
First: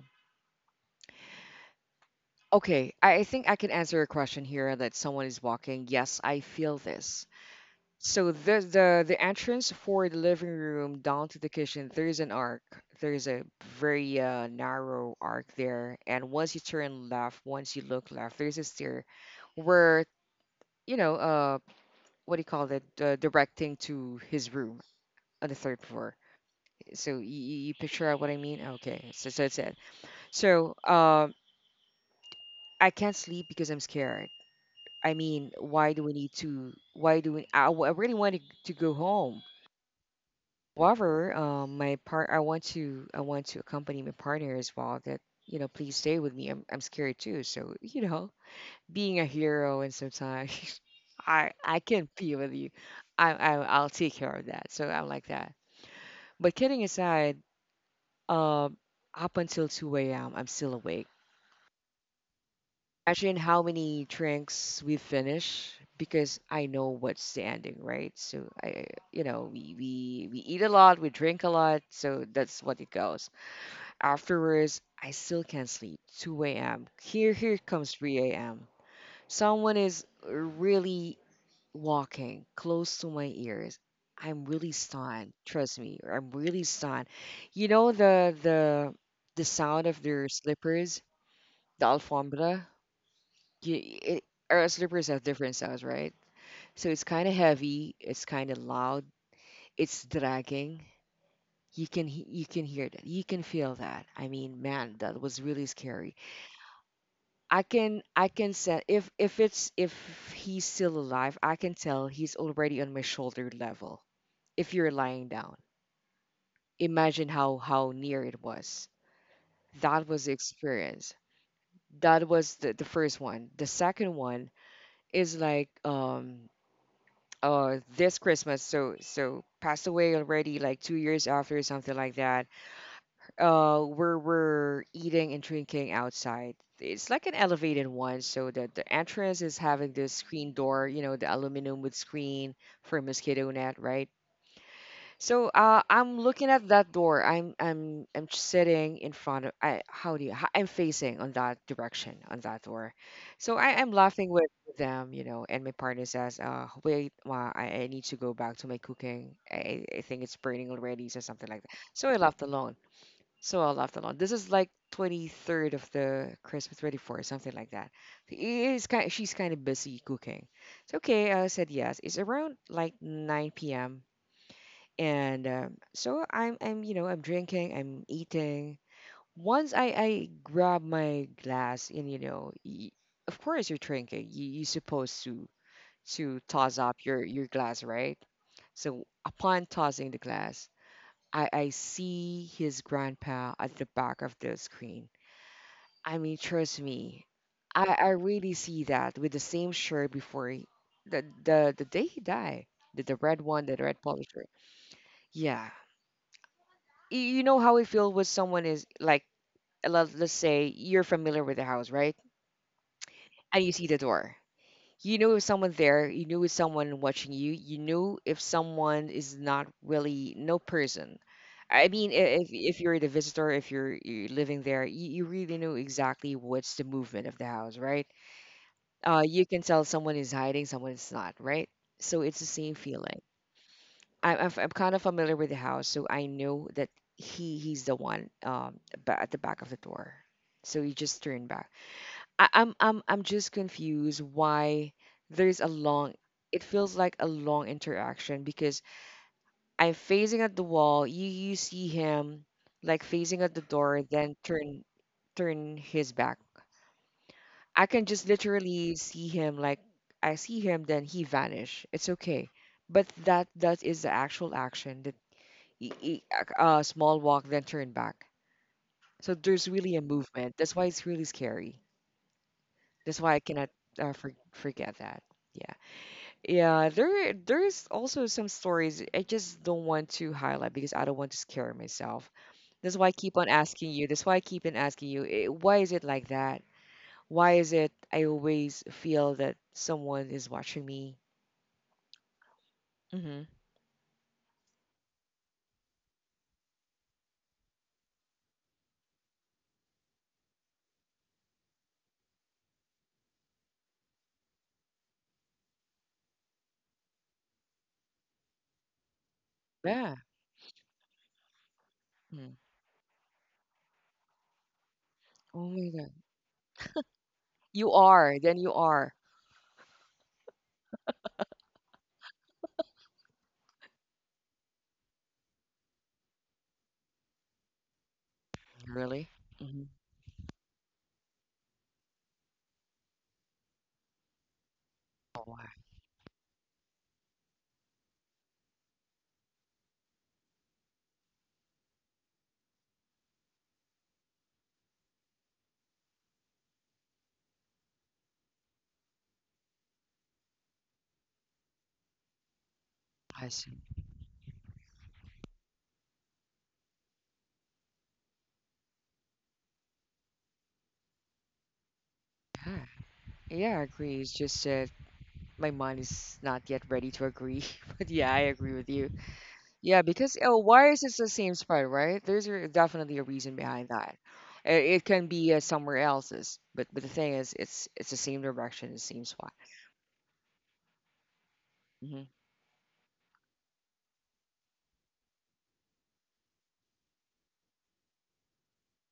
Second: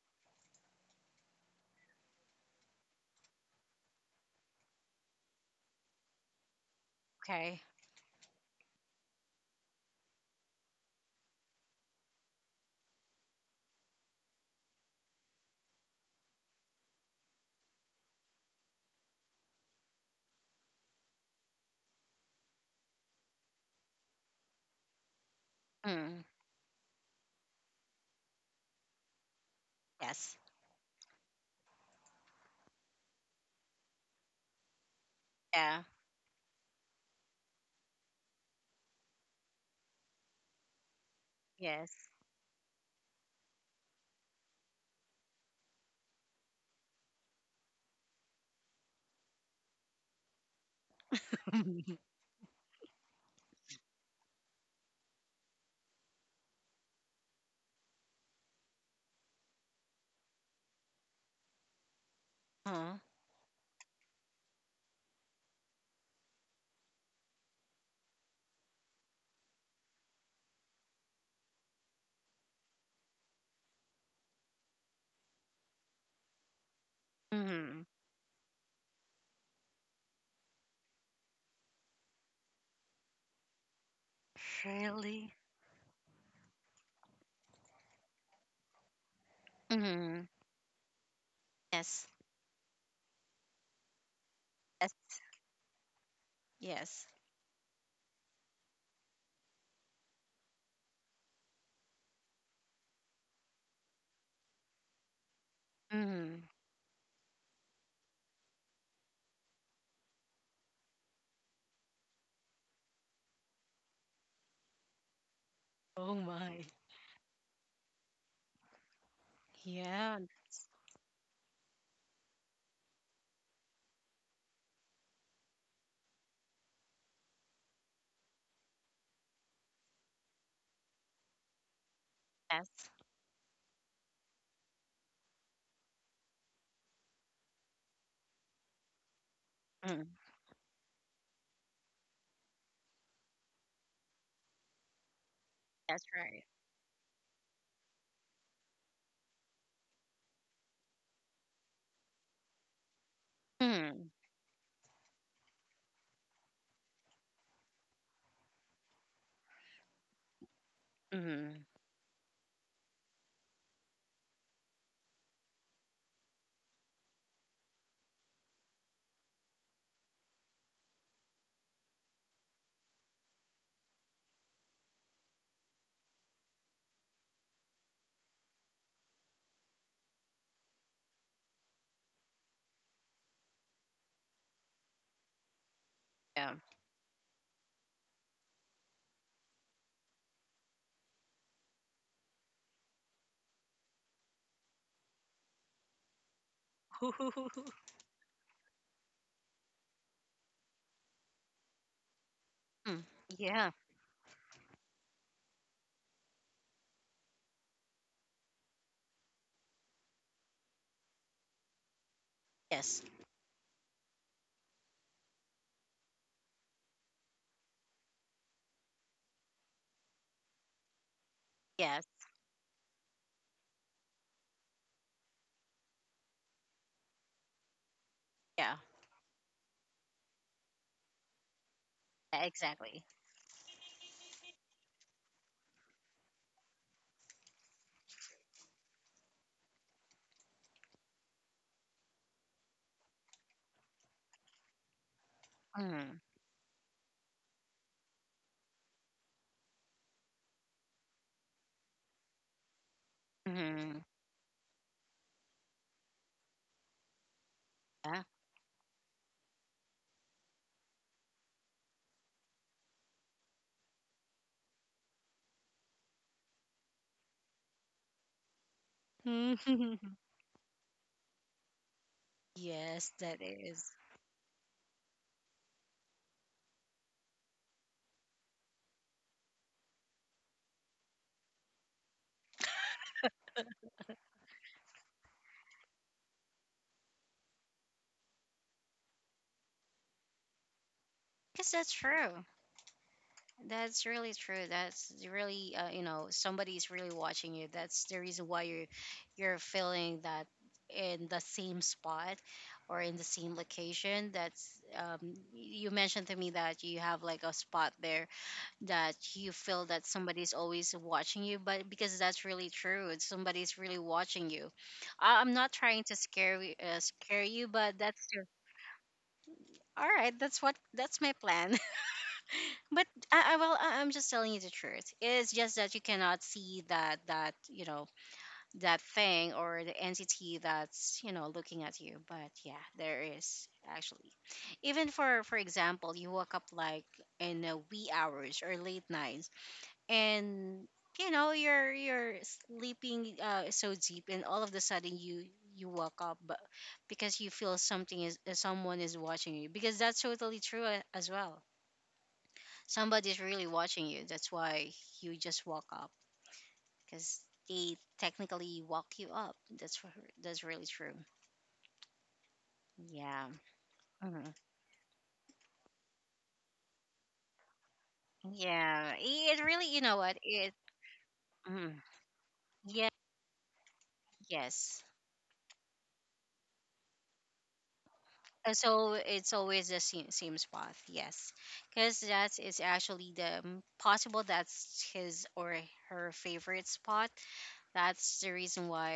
[SPEAKER 2] Okay, I think I can answer a question here that someone is walking. Yes, I feel this.
[SPEAKER 1] Okay.
[SPEAKER 2] So the entrance for the living room down to the kitchen, there is an arc. There is a very narrow arc there, and once you turn left, once you look left, there's a stair where, you know uh, what do you call it, directing to his room on the third floor.
[SPEAKER 1] Mm.
[SPEAKER 2] So you picture out what I mean? Okay, so that's it.
[SPEAKER 1] Yes.
[SPEAKER 2] So I can't sleep because I'm scared. I mean,
[SPEAKER 1] Yeah.
[SPEAKER 2] why do we need to? Why do we? I really wanted to go home. However,
[SPEAKER 1] Yes.
[SPEAKER 2] I want to accompany my partner as well. That, please stay with me. I'm scared too. So, being a hero and sometimes I can be with you. I'll take care of that. So I'm like that. But kidding aside, uh, up until 2 a.m., I'm still awake.
[SPEAKER 1] Huh.
[SPEAKER 2] Imagine how many drinks we finish, because I know what's the ending, right? So, we eat a lot, we drink a lot, so that's what it goes. Afterwards, I still can't sleep. 2 a.m. Here
[SPEAKER 1] Mm.
[SPEAKER 2] comes 3 a.m. Someone is really walking close to my ears. I'm really stunned.
[SPEAKER 1] Really?
[SPEAKER 2] Trust me, I'm really stunned. You know the sound of
[SPEAKER 1] Mm.
[SPEAKER 2] their slippers, the
[SPEAKER 1] Yes.
[SPEAKER 2] alfombra. You, it, our
[SPEAKER 1] Yes.
[SPEAKER 2] slippers have different sounds, right? So
[SPEAKER 1] Yes.
[SPEAKER 2] it's kind of heavy. It's kind of loud. It's dragging. You can hear that. You can feel that. I mean, man, that was really scary.
[SPEAKER 1] Mm.
[SPEAKER 2] I can say, if he's still alive, I can tell he's already on my shoulder level. If you're lying down,
[SPEAKER 1] Oh my.
[SPEAKER 2] imagine how near it was. That
[SPEAKER 1] Yeah.
[SPEAKER 2] was the experience. That was the first one. The second one is like, this Christmas. So passed away already like 2 years after, or something like that.
[SPEAKER 1] Yes.
[SPEAKER 2] We're eating and drinking outside. It's like an elevated one, so that the entrance is having this
[SPEAKER 1] Mm.
[SPEAKER 2] screen door, the aluminum with screen for mosquito net, right? So
[SPEAKER 1] That's
[SPEAKER 2] I'm
[SPEAKER 1] right.
[SPEAKER 2] looking at that door, I'm sitting in front of, I how do you how, I'm facing on that direction, on that door. So I am
[SPEAKER 1] Mm.
[SPEAKER 2] laughing with them, and my partner says, wait, ma, I need to go back to my cooking. I think it's burning already, so something like
[SPEAKER 1] Mm.
[SPEAKER 2] that. So i left alone so I left alone. This is like 23rd of the Christmas, 24th, something like that. She's kind of busy cooking. It's okay. I said yes. It's around like 9 p.m. And so I'm drinking, I'm eating. Once I grab my glass and, you know, y of course you're drinking. You're supposed to
[SPEAKER 1] Yeah.
[SPEAKER 2] toss up your glass, right? So upon tossing the glass, I see his grandpa at the back of the screen. I mean, trust me, I, I really see that with the same shirt before, the day he died, the,
[SPEAKER 1] Mm.
[SPEAKER 2] the red one,
[SPEAKER 1] Yeah.
[SPEAKER 2] the red polo shirt. Yeah, you know how it feels when someone is like, let's say you're familiar with the house, right?
[SPEAKER 1] Yes.
[SPEAKER 2] And you see the door. You know if someone there, you knew if someone watching you, you knew if someone is not really no person. I
[SPEAKER 1] Yes.
[SPEAKER 2] mean, if you're the visitor, if you're living there, you really know exactly what's the movement of the house, right?
[SPEAKER 1] Yeah.
[SPEAKER 2] You can tell someone is hiding, someone is not, right? So it's the same
[SPEAKER 1] Exactly.
[SPEAKER 2] feeling. I'm kind of familiar with the house, so I know that he's the one, at the back of the door. So you just turn back. I, I'm just confused why there's a long.
[SPEAKER 1] Mm.
[SPEAKER 2] It feels like a long interaction because I'm facing at the wall. You see him, like facing at the door,
[SPEAKER 1] Hmm.
[SPEAKER 2] then turn his back. I can
[SPEAKER 1] Yeah.
[SPEAKER 2] just literally see him, like, I see him, then he vanish. It's okay, but that is the actual action that, y- y- a small walk then turn back. So
[SPEAKER 1] Hmm.
[SPEAKER 2] there's really a movement. That's why it's really scary.
[SPEAKER 1] Yes,
[SPEAKER 2] That's why I
[SPEAKER 1] that
[SPEAKER 2] cannot,
[SPEAKER 1] is.
[SPEAKER 2] forget that. Yeah, yeah. There is also some stories I just don't want to highlight because I don't want to scare myself. That's why I keep on asking you. That's why I keep on asking you. Why is it like that? Why is it I always feel that someone is watching me?
[SPEAKER 1] Yes, that's true.
[SPEAKER 2] Mm-hmm.
[SPEAKER 1] That's really true. That's really, you know, somebody's really watching you. That's the reason why you're feeling that in the same spot or in the same location. That's you mentioned to me that you have like a spot there that you feel that
[SPEAKER 2] Yeah.
[SPEAKER 1] somebody's always watching you. But because that's
[SPEAKER 2] Mm.
[SPEAKER 1] really true, it's somebody's really watching you. I'm
[SPEAKER 2] Oh
[SPEAKER 1] not
[SPEAKER 2] my
[SPEAKER 1] trying
[SPEAKER 2] God.
[SPEAKER 1] to scare scare you,
[SPEAKER 2] You
[SPEAKER 1] but that's
[SPEAKER 2] are.
[SPEAKER 1] true.
[SPEAKER 2] Then you are.
[SPEAKER 1] All right, that's my plan. But I'm just telling you the truth. It's just that you cannot see that, that, you know, that
[SPEAKER 2] Really?
[SPEAKER 1] thing or
[SPEAKER 2] Mm-hmm.
[SPEAKER 1] the entity that's, you know, looking at you. But yeah, there is actually. Even for
[SPEAKER 2] Oh,
[SPEAKER 1] for
[SPEAKER 2] wow.
[SPEAKER 1] example, you woke up like in a wee hours or late night, and you know you're sleeping so deep, and all of the sudden you wake up but because you feel something is someone is watching you, because that's totally true as well, somebody's
[SPEAKER 2] I
[SPEAKER 1] really
[SPEAKER 2] see.
[SPEAKER 1] watching you. That's why you just walk up because they technically walk you up. That's really true.
[SPEAKER 2] Yeah.
[SPEAKER 1] Yeah.
[SPEAKER 2] Yeah, I agree. It's
[SPEAKER 1] Hmm.
[SPEAKER 2] just that my mind is not yet ready to agree. But yeah, I agree with you.
[SPEAKER 1] yeah it
[SPEAKER 2] Yeah,
[SPEAKER 1] really you know
[SPEAKER 2] because,
[SPEAKER 1] what
[SPEAKER 2] oh,
[SPEAKER 1] it
[SPEAKER 2] why is it the same spot,
[SPEAKER 1] Mhm.
[SPEAKER 2] right? Definitely
[SPEAKER 1] Yeah.
[SPEAKER 2] a reason behind that. It
[SPEAKER 1] Yes.
[SPEAKER 2] can be somewhere else's, but the thing is, it's the same direction, the
[SPEAKER 1] So
[SPEAKER 2] same spot.
[SPEAKER 1] it's always the same, same spot, yes, because
[SPEAKER 2] Hmm.
[SPEAKER 1] that is actually possible that's his or her favorite spot. That's the reason why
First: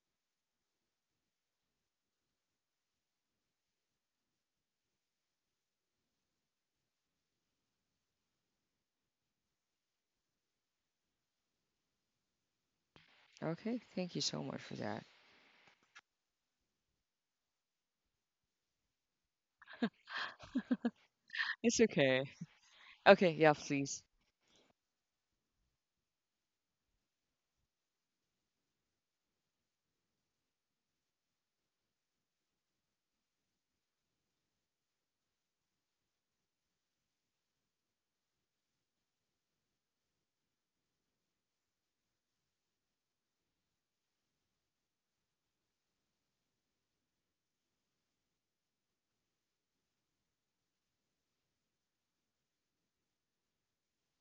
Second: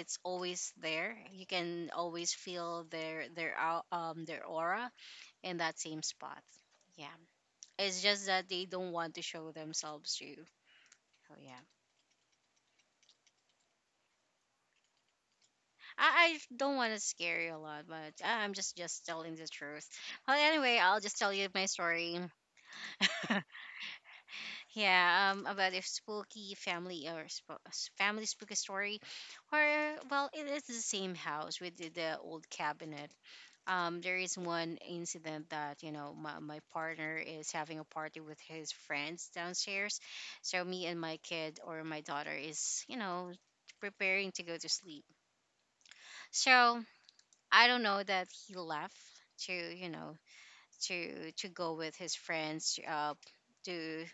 [SPEAKER 1] it's always there. You can always feel their their aura in that same spot. Yeah, it's just that they don't want to show themselves to you. Oh yeah,
[SPEAKER 2] Okay, thank you so much for that.
[SPEAKER 1] I don't want to scare you a lot, but I'm just telling the truth. Well, anyway, I'll just tell you my
[SPEAKER 2] It's okay.
[SPEAKER 1] story.
[SPEAKER 2] Okay, yeah, please.
[SPEAKER 1] Yeah, about a spooky family or family spooky story, or well, it is the same house with the old cabinet. There is one incident that my partner is having a party with his friends downstairs, so me and my kid or my daughter is preparing to go to sleep. So I don't know that he left to to go with his friends to,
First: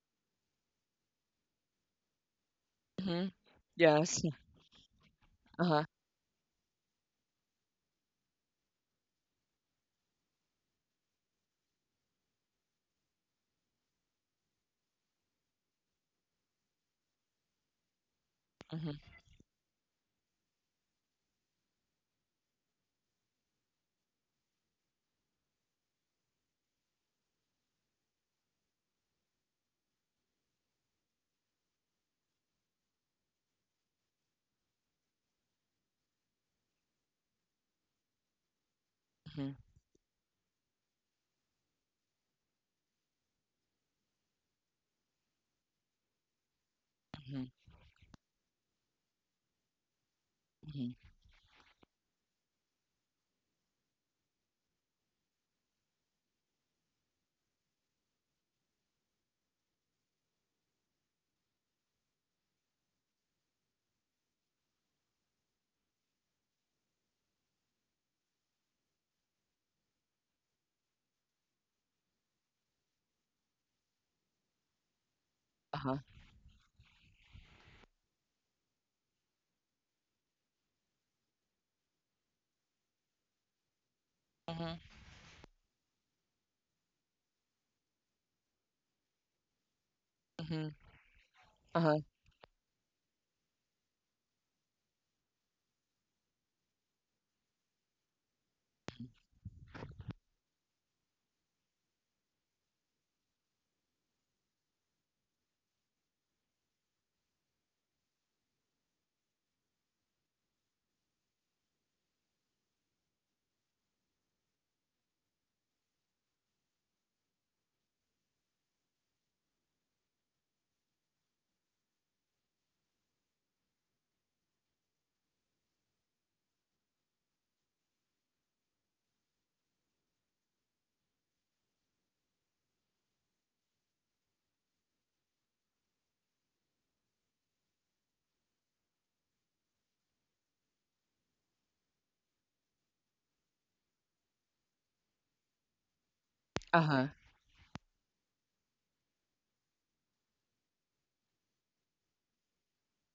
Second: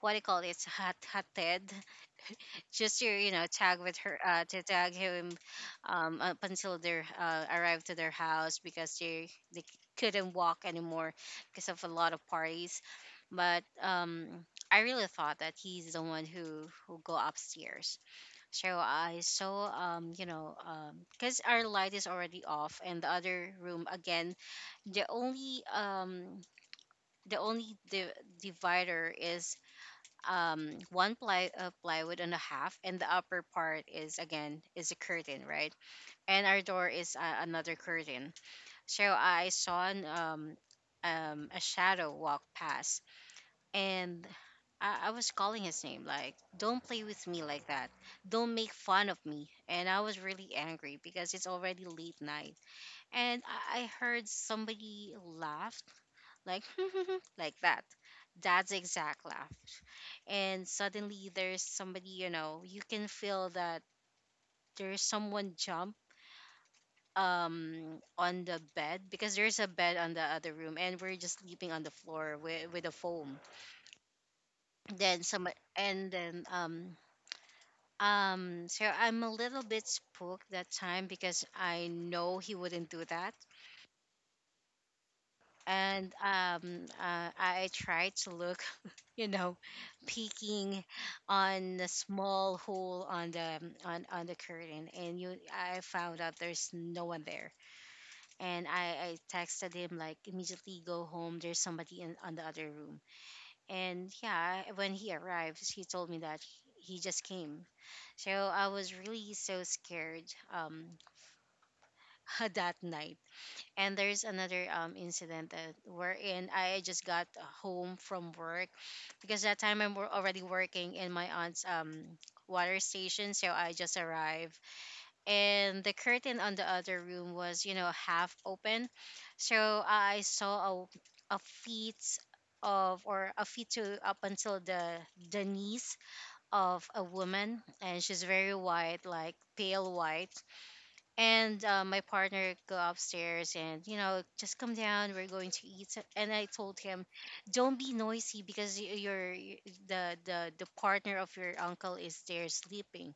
[SPEAKER 1] what do you call it? It's hot hated, just to
[SPEAKER 2] Mm-hmm.
[SPEAKER 1] tag with her,
[SPEAKER 2] Yes.
[SPEAKER 1] to tag him
[SPEAKER 2] Uh-huh.
[SPEAKER 1] up until they arrived to their house because they couldn't walk anymore because of a lot of parties, but I really thought that he's the one who go upstairs. So
[SPEAKER 2] Mm-hmm.
[SPEAKER 1] I saw, because our light is already off, and the other room again, the only the only the divider is one ply of plywood and a half, and the upper part is again is a curtain, right? And our door is another curtain. So I
[SPEAKER 2] Mm-hmm.
[SPEAKER 1] saw an, um, a shadow walk past. And I was calling his name like, don't play with me
[SPEAKER 2] Mm-hmm.
[SPEAKER 1] like that, don't make fun of me. And I was really
[SPEAKER 2] Mm-hmm.
[SPEAKER 1] angry because it's already late night. And I heard somebody laugh, like like that. That's exact laugh. And suddenly there's somebody, you can feel that there's someone jump um on the bed, because there's a bed on the other room and we're just sleeping on the floor with a foam. Then some
[SPEAKER 2] Uh-huh.
[SPEAKER 1] and then So I'm a little bit spooked that time because I know he wouldn't do that.
[SPEAKER 2] Mm-hmm.
[SPEAKER 1] And I try to look, you know,
[SPEAKER 2] Mm-hmm.
[SPEAKER 1] peeking on the
[SPEAKER 2] Uh-huh.
[SPEAKER 1] small hole on the, on the curtain, and I found out there's no one there. And I texted him like, immediately go home. There's somebody in on the other room. And yeah, when he arrives, he told me that he just came. So I was really so scared, um, that night. And there's another incident that, wherein I just got home from work, because that time I'm already working in my aunt's, water station. So I just arrived, and the curtain on the other room was, you know, half open. So I saw a feet of, or a feet to up until the knees of a woman, and she's very white, like pale white. And my partner go upstairs, and, you know, just come down, we're going to eat. And I told
[SPEAKER 2] Uh-huh.
[SPEAKER 1] him, don't be noisy, because y- your y- the partner of your uncle is there sleeping.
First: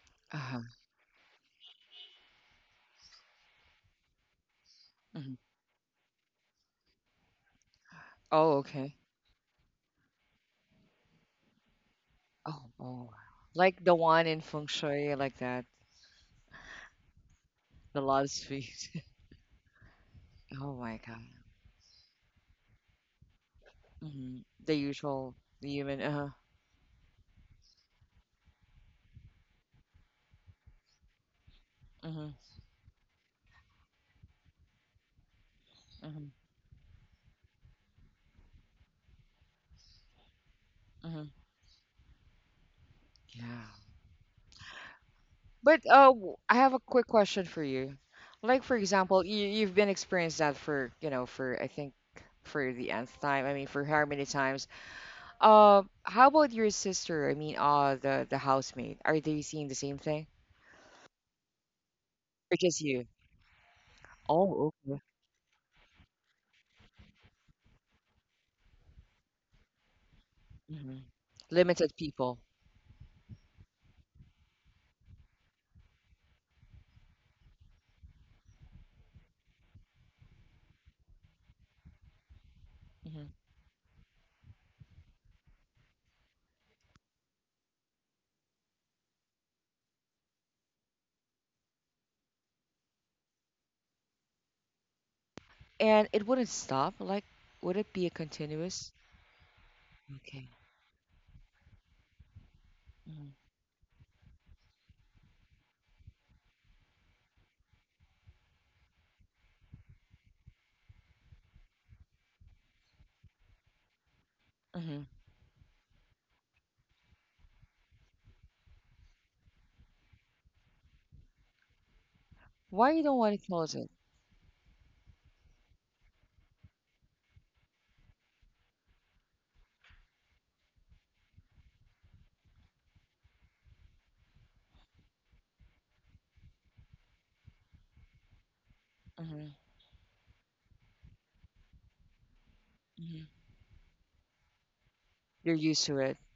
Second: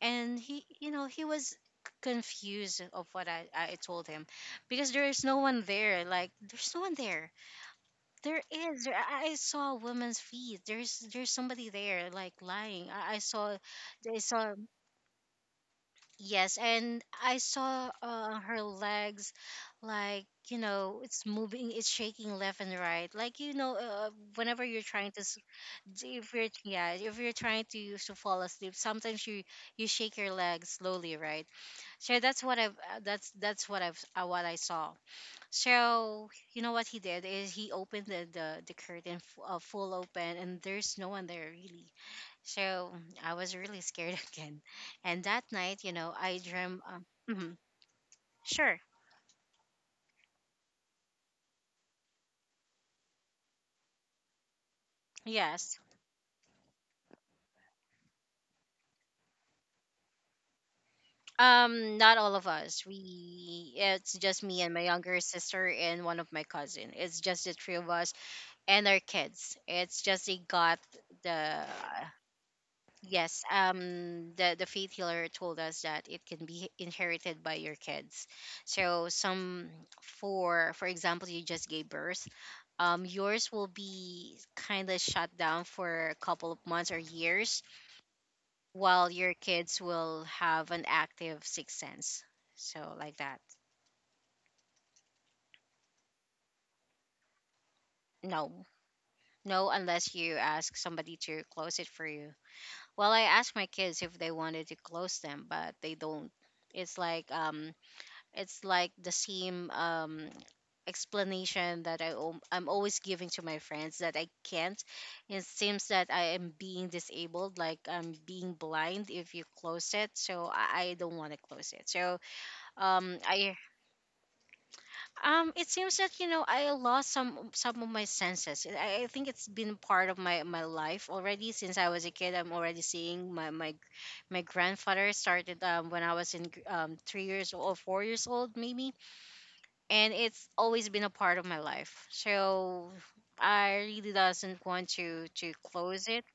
[SPEAKER 1] And
[SPEAKER 2] Uh-huh.
[SPEAKER 1] he, you know, he was confused of what I told him, because there is
[SPEAKER 2] Mm-hmm.
[SPEAKER 1] no one there, like there's no one there. there
[SPEAKER 2] Oh, okay.
[SPEAKER 1] I saw a woman's feet. There's somebody there, like
[SPEAKER 2] Oh, oh.
[SPEAKER 1] lying.
[SPEAKER 2] Wow.
[SPEAKER 1] I saw,
[SPEAKER 2] Like the
[SPEAKER 1] i
[SPEAKER 2] one in
[SPEAKER 1] saw
[SPEAKER 2] Feng Shui, like that.
[SPEAKER 1] yes, and I saw,
[SPEAKER 2] The love
[SPEAKER 1] her
[SPEAKER 2] suite.
[SPEAKER 1] legs, like, you
[SPEAKER 2] Oh
[SPEAKER 1] know,
[SPEAKER 2] my
[SPEAKER 1] it's
[SPEAKER 2] God.
[SPEAKER 1] moving, it's shaking left and right. Like, you know,
[SPEAKER 2] Mm-hmm.
[SPEAKER 1] whenever you're
[SPEAKER 2] The
[SPEAKER 1] trying to,
[SPEAKER 2] usual human.
[SPEAKER 1] if
[SPEAKER 2] Uh-huh.
[SPEAKER 1] you're, yeah, if you're trying to fall asleep, sometimes you shake your legs slowly, right? So that's
[SPEAKER 2] Mm-hmm.
[SPEAKER 1] what I've, that's what I've, what I saw. So,
[SPEAKER 2] Mm-hmm.
[SPEAKER 1] you know what he did is he opened the, the curtain, full open, and there's no one
[SPEAKER 2] Mm-hmm.
[SPEAKER 1] there really. So I was really
[SPEAKER 2] Yeah.
[SPEAKER 1] scared, again. And that night, you
[SPEAKER 2] But
[SPEAKER 1] know, I
[SPEAKER 2] I
[SPEAKER 1] dream.
[SPEAKER 2] have a quick
[SPEAKER 1] Mhm,
[SPEAKER 2] question for you.
[SPEAKER 1] sure.
[SPEAKER 2] Like for example, you've been experienced that for, for I think for the nth time. I mean, for how many times?
[SPEAKER 1] Yes.
[SPEAKER 2] How about your sister? I mean, the housemate. Are they seeing the same thing?
[SPEAKER 1] Not all of
[SPEAKER 2] Or
[SPEAKER 1] us.
[SPEAKER 2] just you?
[SPEAKER 1] We it's just me and my
[SPEAKER 2] Oh,
[SPEAKER 1] younger
[SPEAKER 2] okay.
[SPEAKER 1] sister and one of my cousin. It's just the three of us and our kids. It's just they got
[SPEAKER 2] Hmm.
[SPEAKER 1] the,
[SPEAKER 2] Limited people.
[SPEAKER 1] yes, the faith healer told us that it can be inherited by your kids. So some, for example, you just gave birth,
[SPEAKER 2] Hmm.
[SPEAKER 1] yours will be kind of shut down for a couple of months or years, while your kids will have an active sixth sense. So like that.
[SPEAKER 2] And it wouldn't stop. Like, would it be a
[SPEAKER 1] No.
[SPEAKER 2] continuous?
[SPEAKER 1] No, unless you
[SPEAKER 2] Okay.
[SPEAKER 1] ask somebody to close it for you. Well, I
[SPEAKER 2] Mm-hmm.
[SPEAKER 1] asked my kids if they wanted to close them, but they don't. It's like, it's like the same, explanation that I'm always giving to my friends, that I can't.
[SPEAKER 2] Hmm.
[SPEAKER 1] It seems that I am being disabled, like I'm being blind if you close it. So I don't want to close it. So
[SPEAKER 2] Why you don't want to
[SPEAKER 1] I,
[SPEAKER 2] close it?
[SPEAKER 1] it seems that, you know, I lost some of my senses. I think it's been part of my life already since I was a kid. I'm already seeing my grandfather, started when I was in 3 years old or 4 years old maybe.
[SPEAKER 2] Hmm.
[SPEAKER 1] And it's always been a part of my life. So
[SPEAKER 2] Hmm.
[SPEAKER 1] I really doesn't want to
[SPEAKER 2] You're used to
[SPEAKER 1] close
[SPEAKER 2] it.
[SPEAKER 1] it.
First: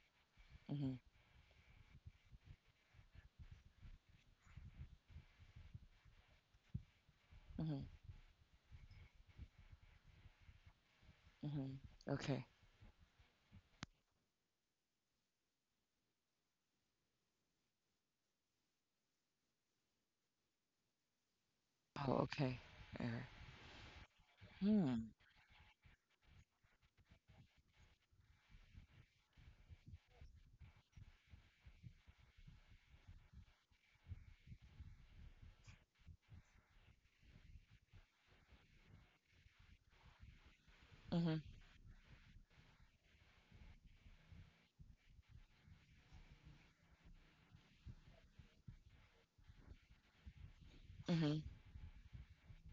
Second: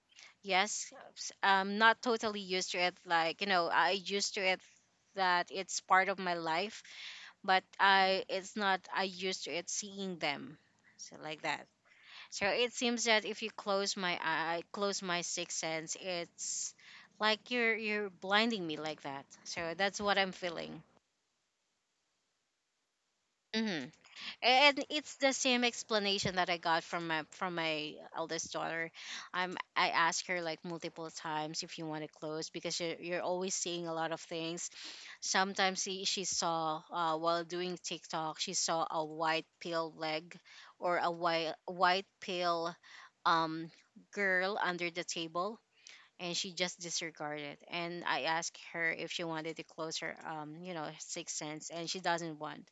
[SPEAKER 2] Hmm.
[SPEAKER 1] Yes, I'm not totally used to it. Like, you know, I used to it that it's part of my life, but
[SPEAKER 2] Hmm.
[SPEAKER 1] I it's not. I used to it seeing them. So like that.
[SPEAKER 2] Hmm. Okay.
[SPEAKER 1] So it seems that if you close my eye, close my sixth sense, it's like you're blinding me like that. So that's what I'm feeling.
[SPEAKER 2] Oh, okay. All right.
[SPEAKER 1] Mhm. And
[SPEAKER 2] Hmm.
[SPEAKER 1] it's the same explanation that I got from my eldest daughter. I asked her like multiple times if you want to close, because you're always seeing a lot of things. Sometimes she saw, while doing TikTok, she saw a white pale leg, or a
[SPEAKER 2] Hmm.
[SPEAKER 1] white pale, um girl under the table, and she just disregarded it. And I asked her if she wanted to close her, sixth
[SPEAKER 2] Hmm.
[SPEAKER 1] sense, and she doesn't want.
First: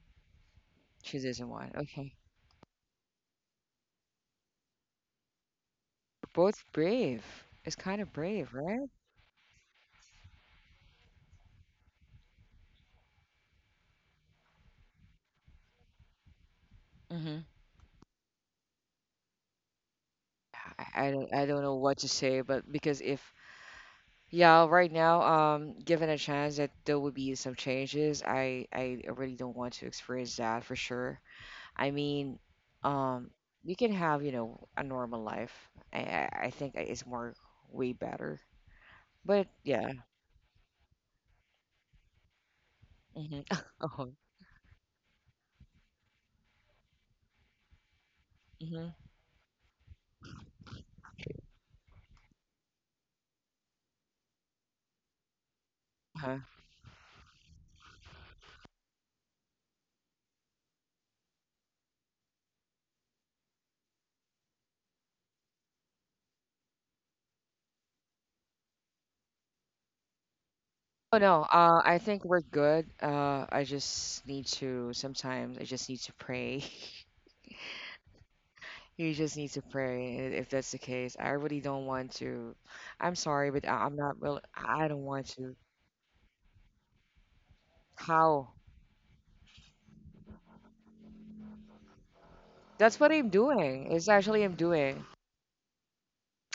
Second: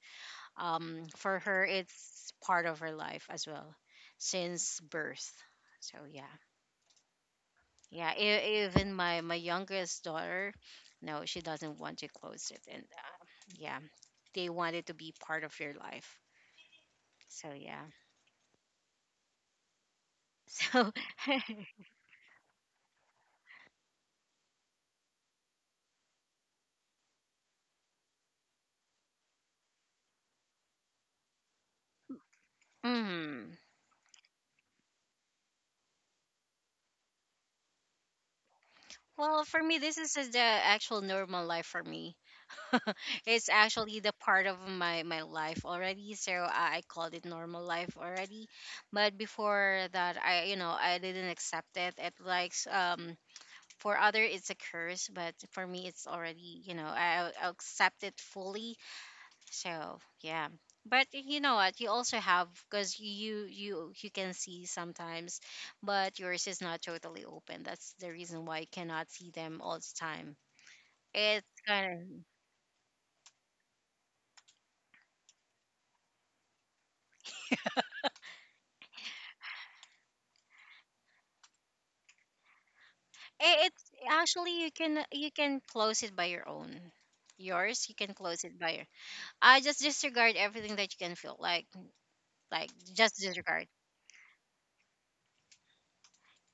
[SPEAKER 2] She
[SPEAKER 1] For
[SPEAKER 2] doesn't
[SPEAKER 1] her,
[SPEAKER 2] want. Okay.
[SPEAKER 1] it's part of her life as well, since birth. So yeah,
[SPEAKER 2] Both brave. It's kind of
[SPEAKER 1] yeah.
[SPEAKER 2] brave, right?
[SPEAKER 1] Even my youngest daughter, no, she doesn't want to close it. And yeah, they want it to be part of your life.
[SPEAKER 2] Hmm.
[SPEAKER 1] So yeah, so.
[SPEAKER 2] I, I don't I don't know what to say, but because, if yeah, right now, given a chance that there would be some changes, I really don't want to experience that for sure. I mean, um,
[SPEAKER 1] Mm.
[SPEAKER 2] you can have, a normal life. I think it's more way better. But
[SPEAKER 1] Well, for me,
[SPEAKER 2] yeah.
[SPEAKER 1] this is the actual normal life for me.
[SPEAKER 2] Hmm.
[SPEAKER 1] It's actually
[SPEAKER 2] Oh.
[SPEAKER 1] the part of my life already, so I called it normal life already.
[SPEAKER 2] Hmm.
[SPEAKER 1] But before that, I you know, I didn't accept it. It likes, for other it's a curse, but for me it's
[SPEAKER 2] Uh-huh.
[SPEAKER 1] already, you know, I accept it fully. So yeah. But you know what, you also have, because you can see sometimes, but yours is not totally open. That's the reason why you cannot see them all the time.
[SPEAKER 2] Oh no.
[SPEAKER 1] It's kind
[SPEAKER 2] I
[SPEAKER 1] of,
[SPEAKER 2] think we're good. I just need to, sometimes I just need to pray. You just need to pray, if that's the case. I really don't want to. I'm sorry, but I-
[SPEAKER 1] It's
[SPEAKER 2] I'm not really.
[SPEAKER 1] actually,
[SPEAKER 2] I don't want
[SPEAKER 1] you
[SPEAKER 2] to.
[SPEAKER 1] can close it by your own. Yours, you can close
[SPEAKER 2] How?
[SPEAKER 1] it by your. I just disregard everything that you can feel, like,
[SPEAKER 2] That's what
[SPEAKER 1] just
[SPEAKER 2] I'm
[SPEAKER 1] disregard.
[SPEAKER 2] doing. It's actually I'm doing.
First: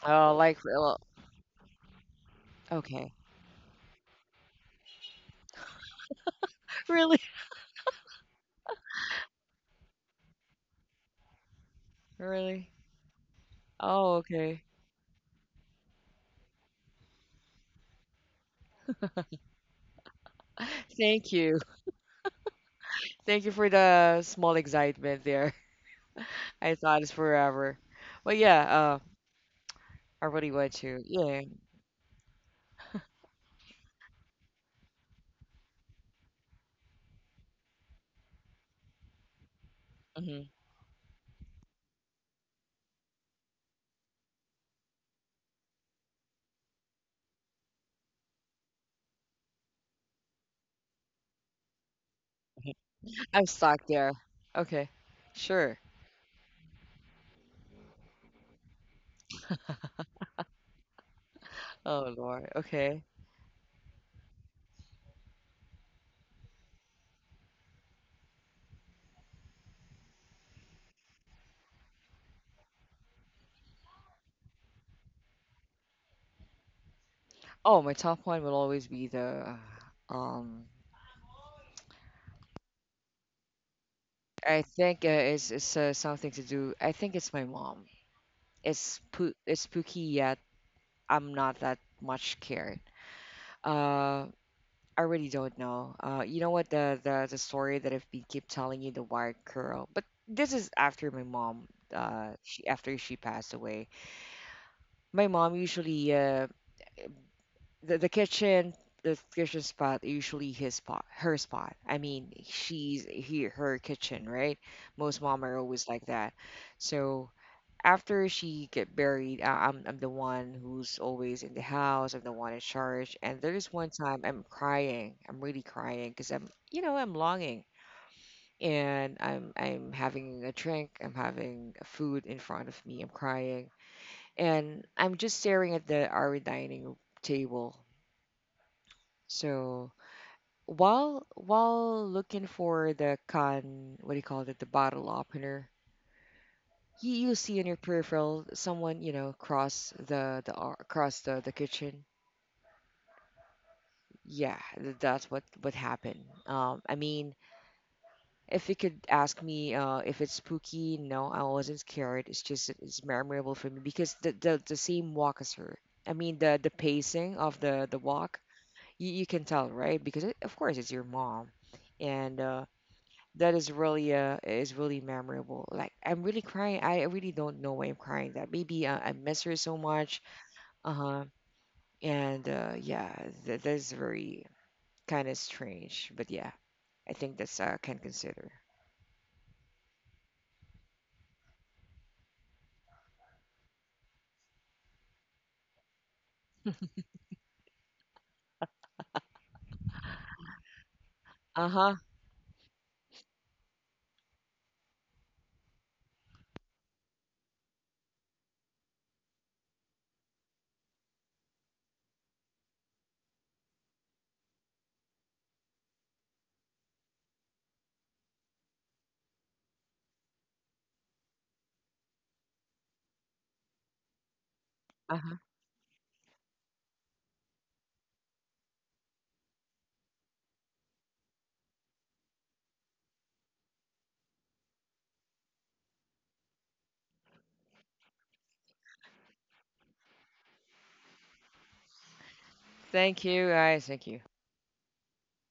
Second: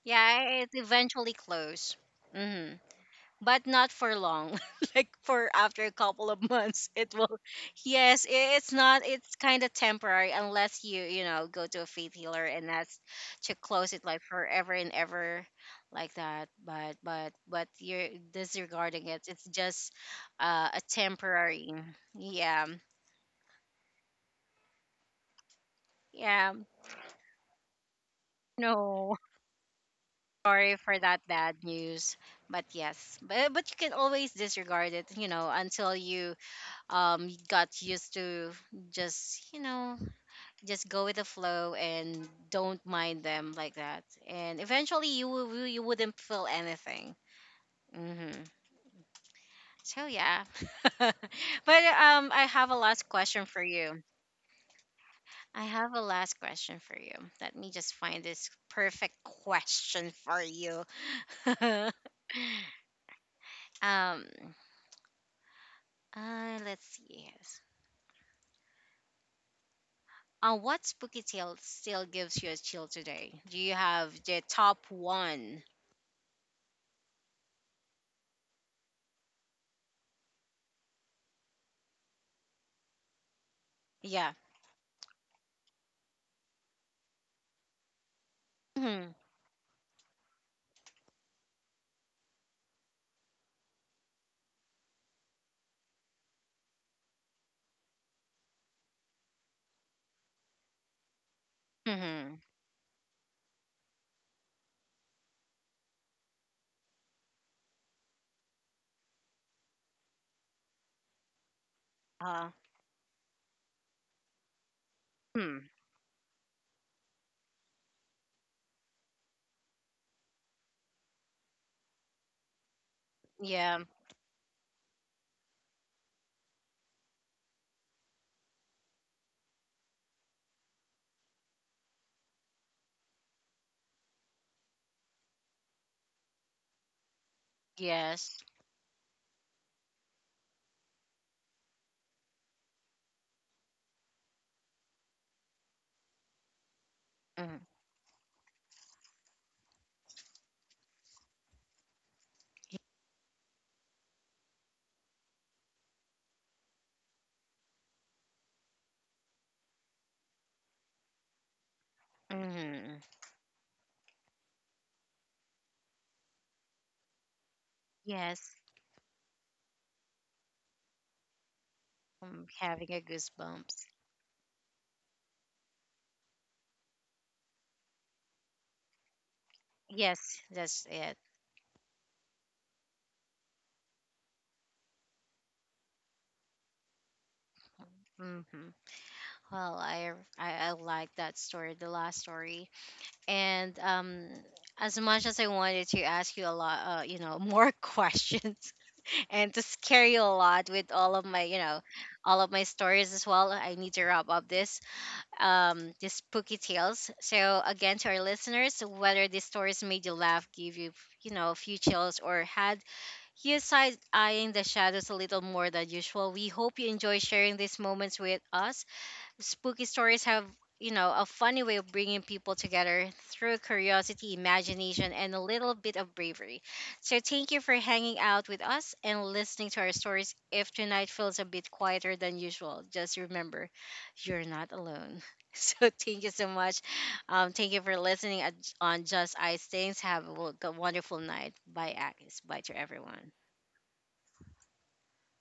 [SPEAKER 2] Oh,
[SPEAKER 1] Yeah,
[SPEAKER 2] like
[SPEAKER 1] it eventually close. Mm-hmm.
[SPEAKER 2] okay.
[SPEAKER 1] But not for long, like for after a couple of months it
[SPEAKER 2] Really?
[SPEAKER 1] will, yes, it's not, it's kind of temporary, unless you, you know, go to a faith healer, and
[SPEAKER 2] Really?
[SPEAKER 1] that's to close it
[SPEAKER 2] Oh,
[SPEAKER 1] like
[SPEAKER 2] okay.
[SPEAKER 1] forever and ever, like that. But you're disregarding it, it's just a
[SPEAKER 2] Thank you.
[SPEAKER 1] temporary. Yeah.
[SPEAKER 2] Thank you for the small excitement there.
[SPEAKER 1] Yeah.
[SPEAKER 2] I thought it's forever. But yeah,
[SPEAKER 1] No,
[SPEAKER 2] I really want
[SPEAKER 1] sorry for
[SPEAKER 2] to.
[SPEAKER 1] that
[SPEAKER 2] Yeah.
[SPEAKER 1] bad news. But yes, but you can always disregard it, you know, until you, got used to, just, you know,
[SPEAKER 2] Hmm.
[SPEAKER 1] just go with the flow, and don't mind them like that, and eventually you will, you wouldn't feel anything. Hmm. So yeah. But I have a last
[SPEAKER 2] I'm
[SPEAKER 1] question for
[SPEAKER 2] stuck
[SPEAKER 1] you.
[SPEAKER 2] there. Okay.
[SPEAKER 1] I
[SPEAKER 2] Sure.
[SPEAKER 1] have a last question for you Let me just find this perfect question for you.
[SPEAKER 2] Oh Lord. Okay.
[SPEAKER 1] um let's see. Yes. What spooky tale still gives you a chill today? Do you have the top one?
[SPEAKER 2] Oh, my top one will always be the, uh, um
[SPEAKER 1] Yeah.
[SPEAKER 2] I think, it's something to do. I think it's my mom. It's
[SPEAKER 1] Mhm.
[SPEAKER 2] spoo it's spooky yet I'm not that much scared. Uh I really don't know. You know what, the story that I've been keep telling you, the wild girl. But this is after my mom,
[SPEAKER 1] Mhm.
[SPEAKER 2] she after she passed away. My mom usually, the kitchen, the kitchen spot, usually his spot, her spot, I mean,
[SPEAKER 1] Uh.
[SPEAKER 2] she's he her kitchen, right? Most mom are
[SPEAKER 1] Hmm.
[SPEAKER 2] always like that. So after she get buried, I'm the one who's always in the house, I'm the one in charge, and there's
[SPEAKER 1] Yeah.
[SPEAKER 2] one time, I'm really crying, because, I'm you know I'm longing, and I'm having a drink, I'm having food in front of me, I'm crying, and I'm just staring at the our dining table.
[SPEAKER 1] Yes.
[SPEAKER 2] So while looking for what do you call it, the bottle opener, you see
[SPEAKER 1] Mhm.
[SPEAKER 2] in your peripheral someone, cross the ar- across the kitchen. Yeah, that's what happened. I mean, if you could ask me, if it's spooky, no, I wasn't scared. It's just that it's
[SPEAKER 1] Mhm.
[SPEAKER 2] memorable for me because the same walk as her. I mean, the pacing of the walk,
[SPEAKER 1] Yes.
[SPEAKER 2] you can tell, right? Because, of course it's your mom, and
[SPEAKER 1] I'm having a
[SPEAKER 2] that is
[SPEAKER 1] goosebumps.
[SPEAKER 2] really memorable. Like, I'm really crying. I really don't know why I'm crying. That maybe, I miss her so much.
[SPEAKER 1] Yes, that's
[SPEAKER 2] Uh
[SPEAKER 1] it.
[SPEAKER 2] huh. And, yeah, that is very kind of strange. But yeah, I think that's, can consider.
[SPEAKER 1] Mm-hmm. Well, I like that story, the last story, and as much as I wanted to ask you a lot, you know, more questions and to scare you a lot with all of my, you
[SPEAKER 2] Uh
[SPEAKER 1] know,
[SPEAKER 2] huh.
[SPEAKER 1] all of my stories as well. I need to wrap up this. The spooky tales. So again, to our listeners, whether these stories made you laugh, give you, you know, a few chills, or had you side eyeing the shadows a little more than usual, we hope you enjoy sharing these moments with us. Spooky stories have, you know, a funny way of bringing people together through curiosity, imagination,
[SPEAKER 2] Uh
[SPEAKER 1] and
[SPEAKER 2] huh.
[SPEAKER 1] a little bit of bravery. So thank you for hanging out with us and listening to our stories. If tonight feels a bit quieter than usual, just remember you're not alone. So thank you so much. Thank you for listening on Just Ice Things. Have a a wonderful night. Bye, Agnes. Bye to
[SPEAKER 2] Thank
[SPEAKER 1] everyone.
[SPEAKER 2] you guys. Thank you.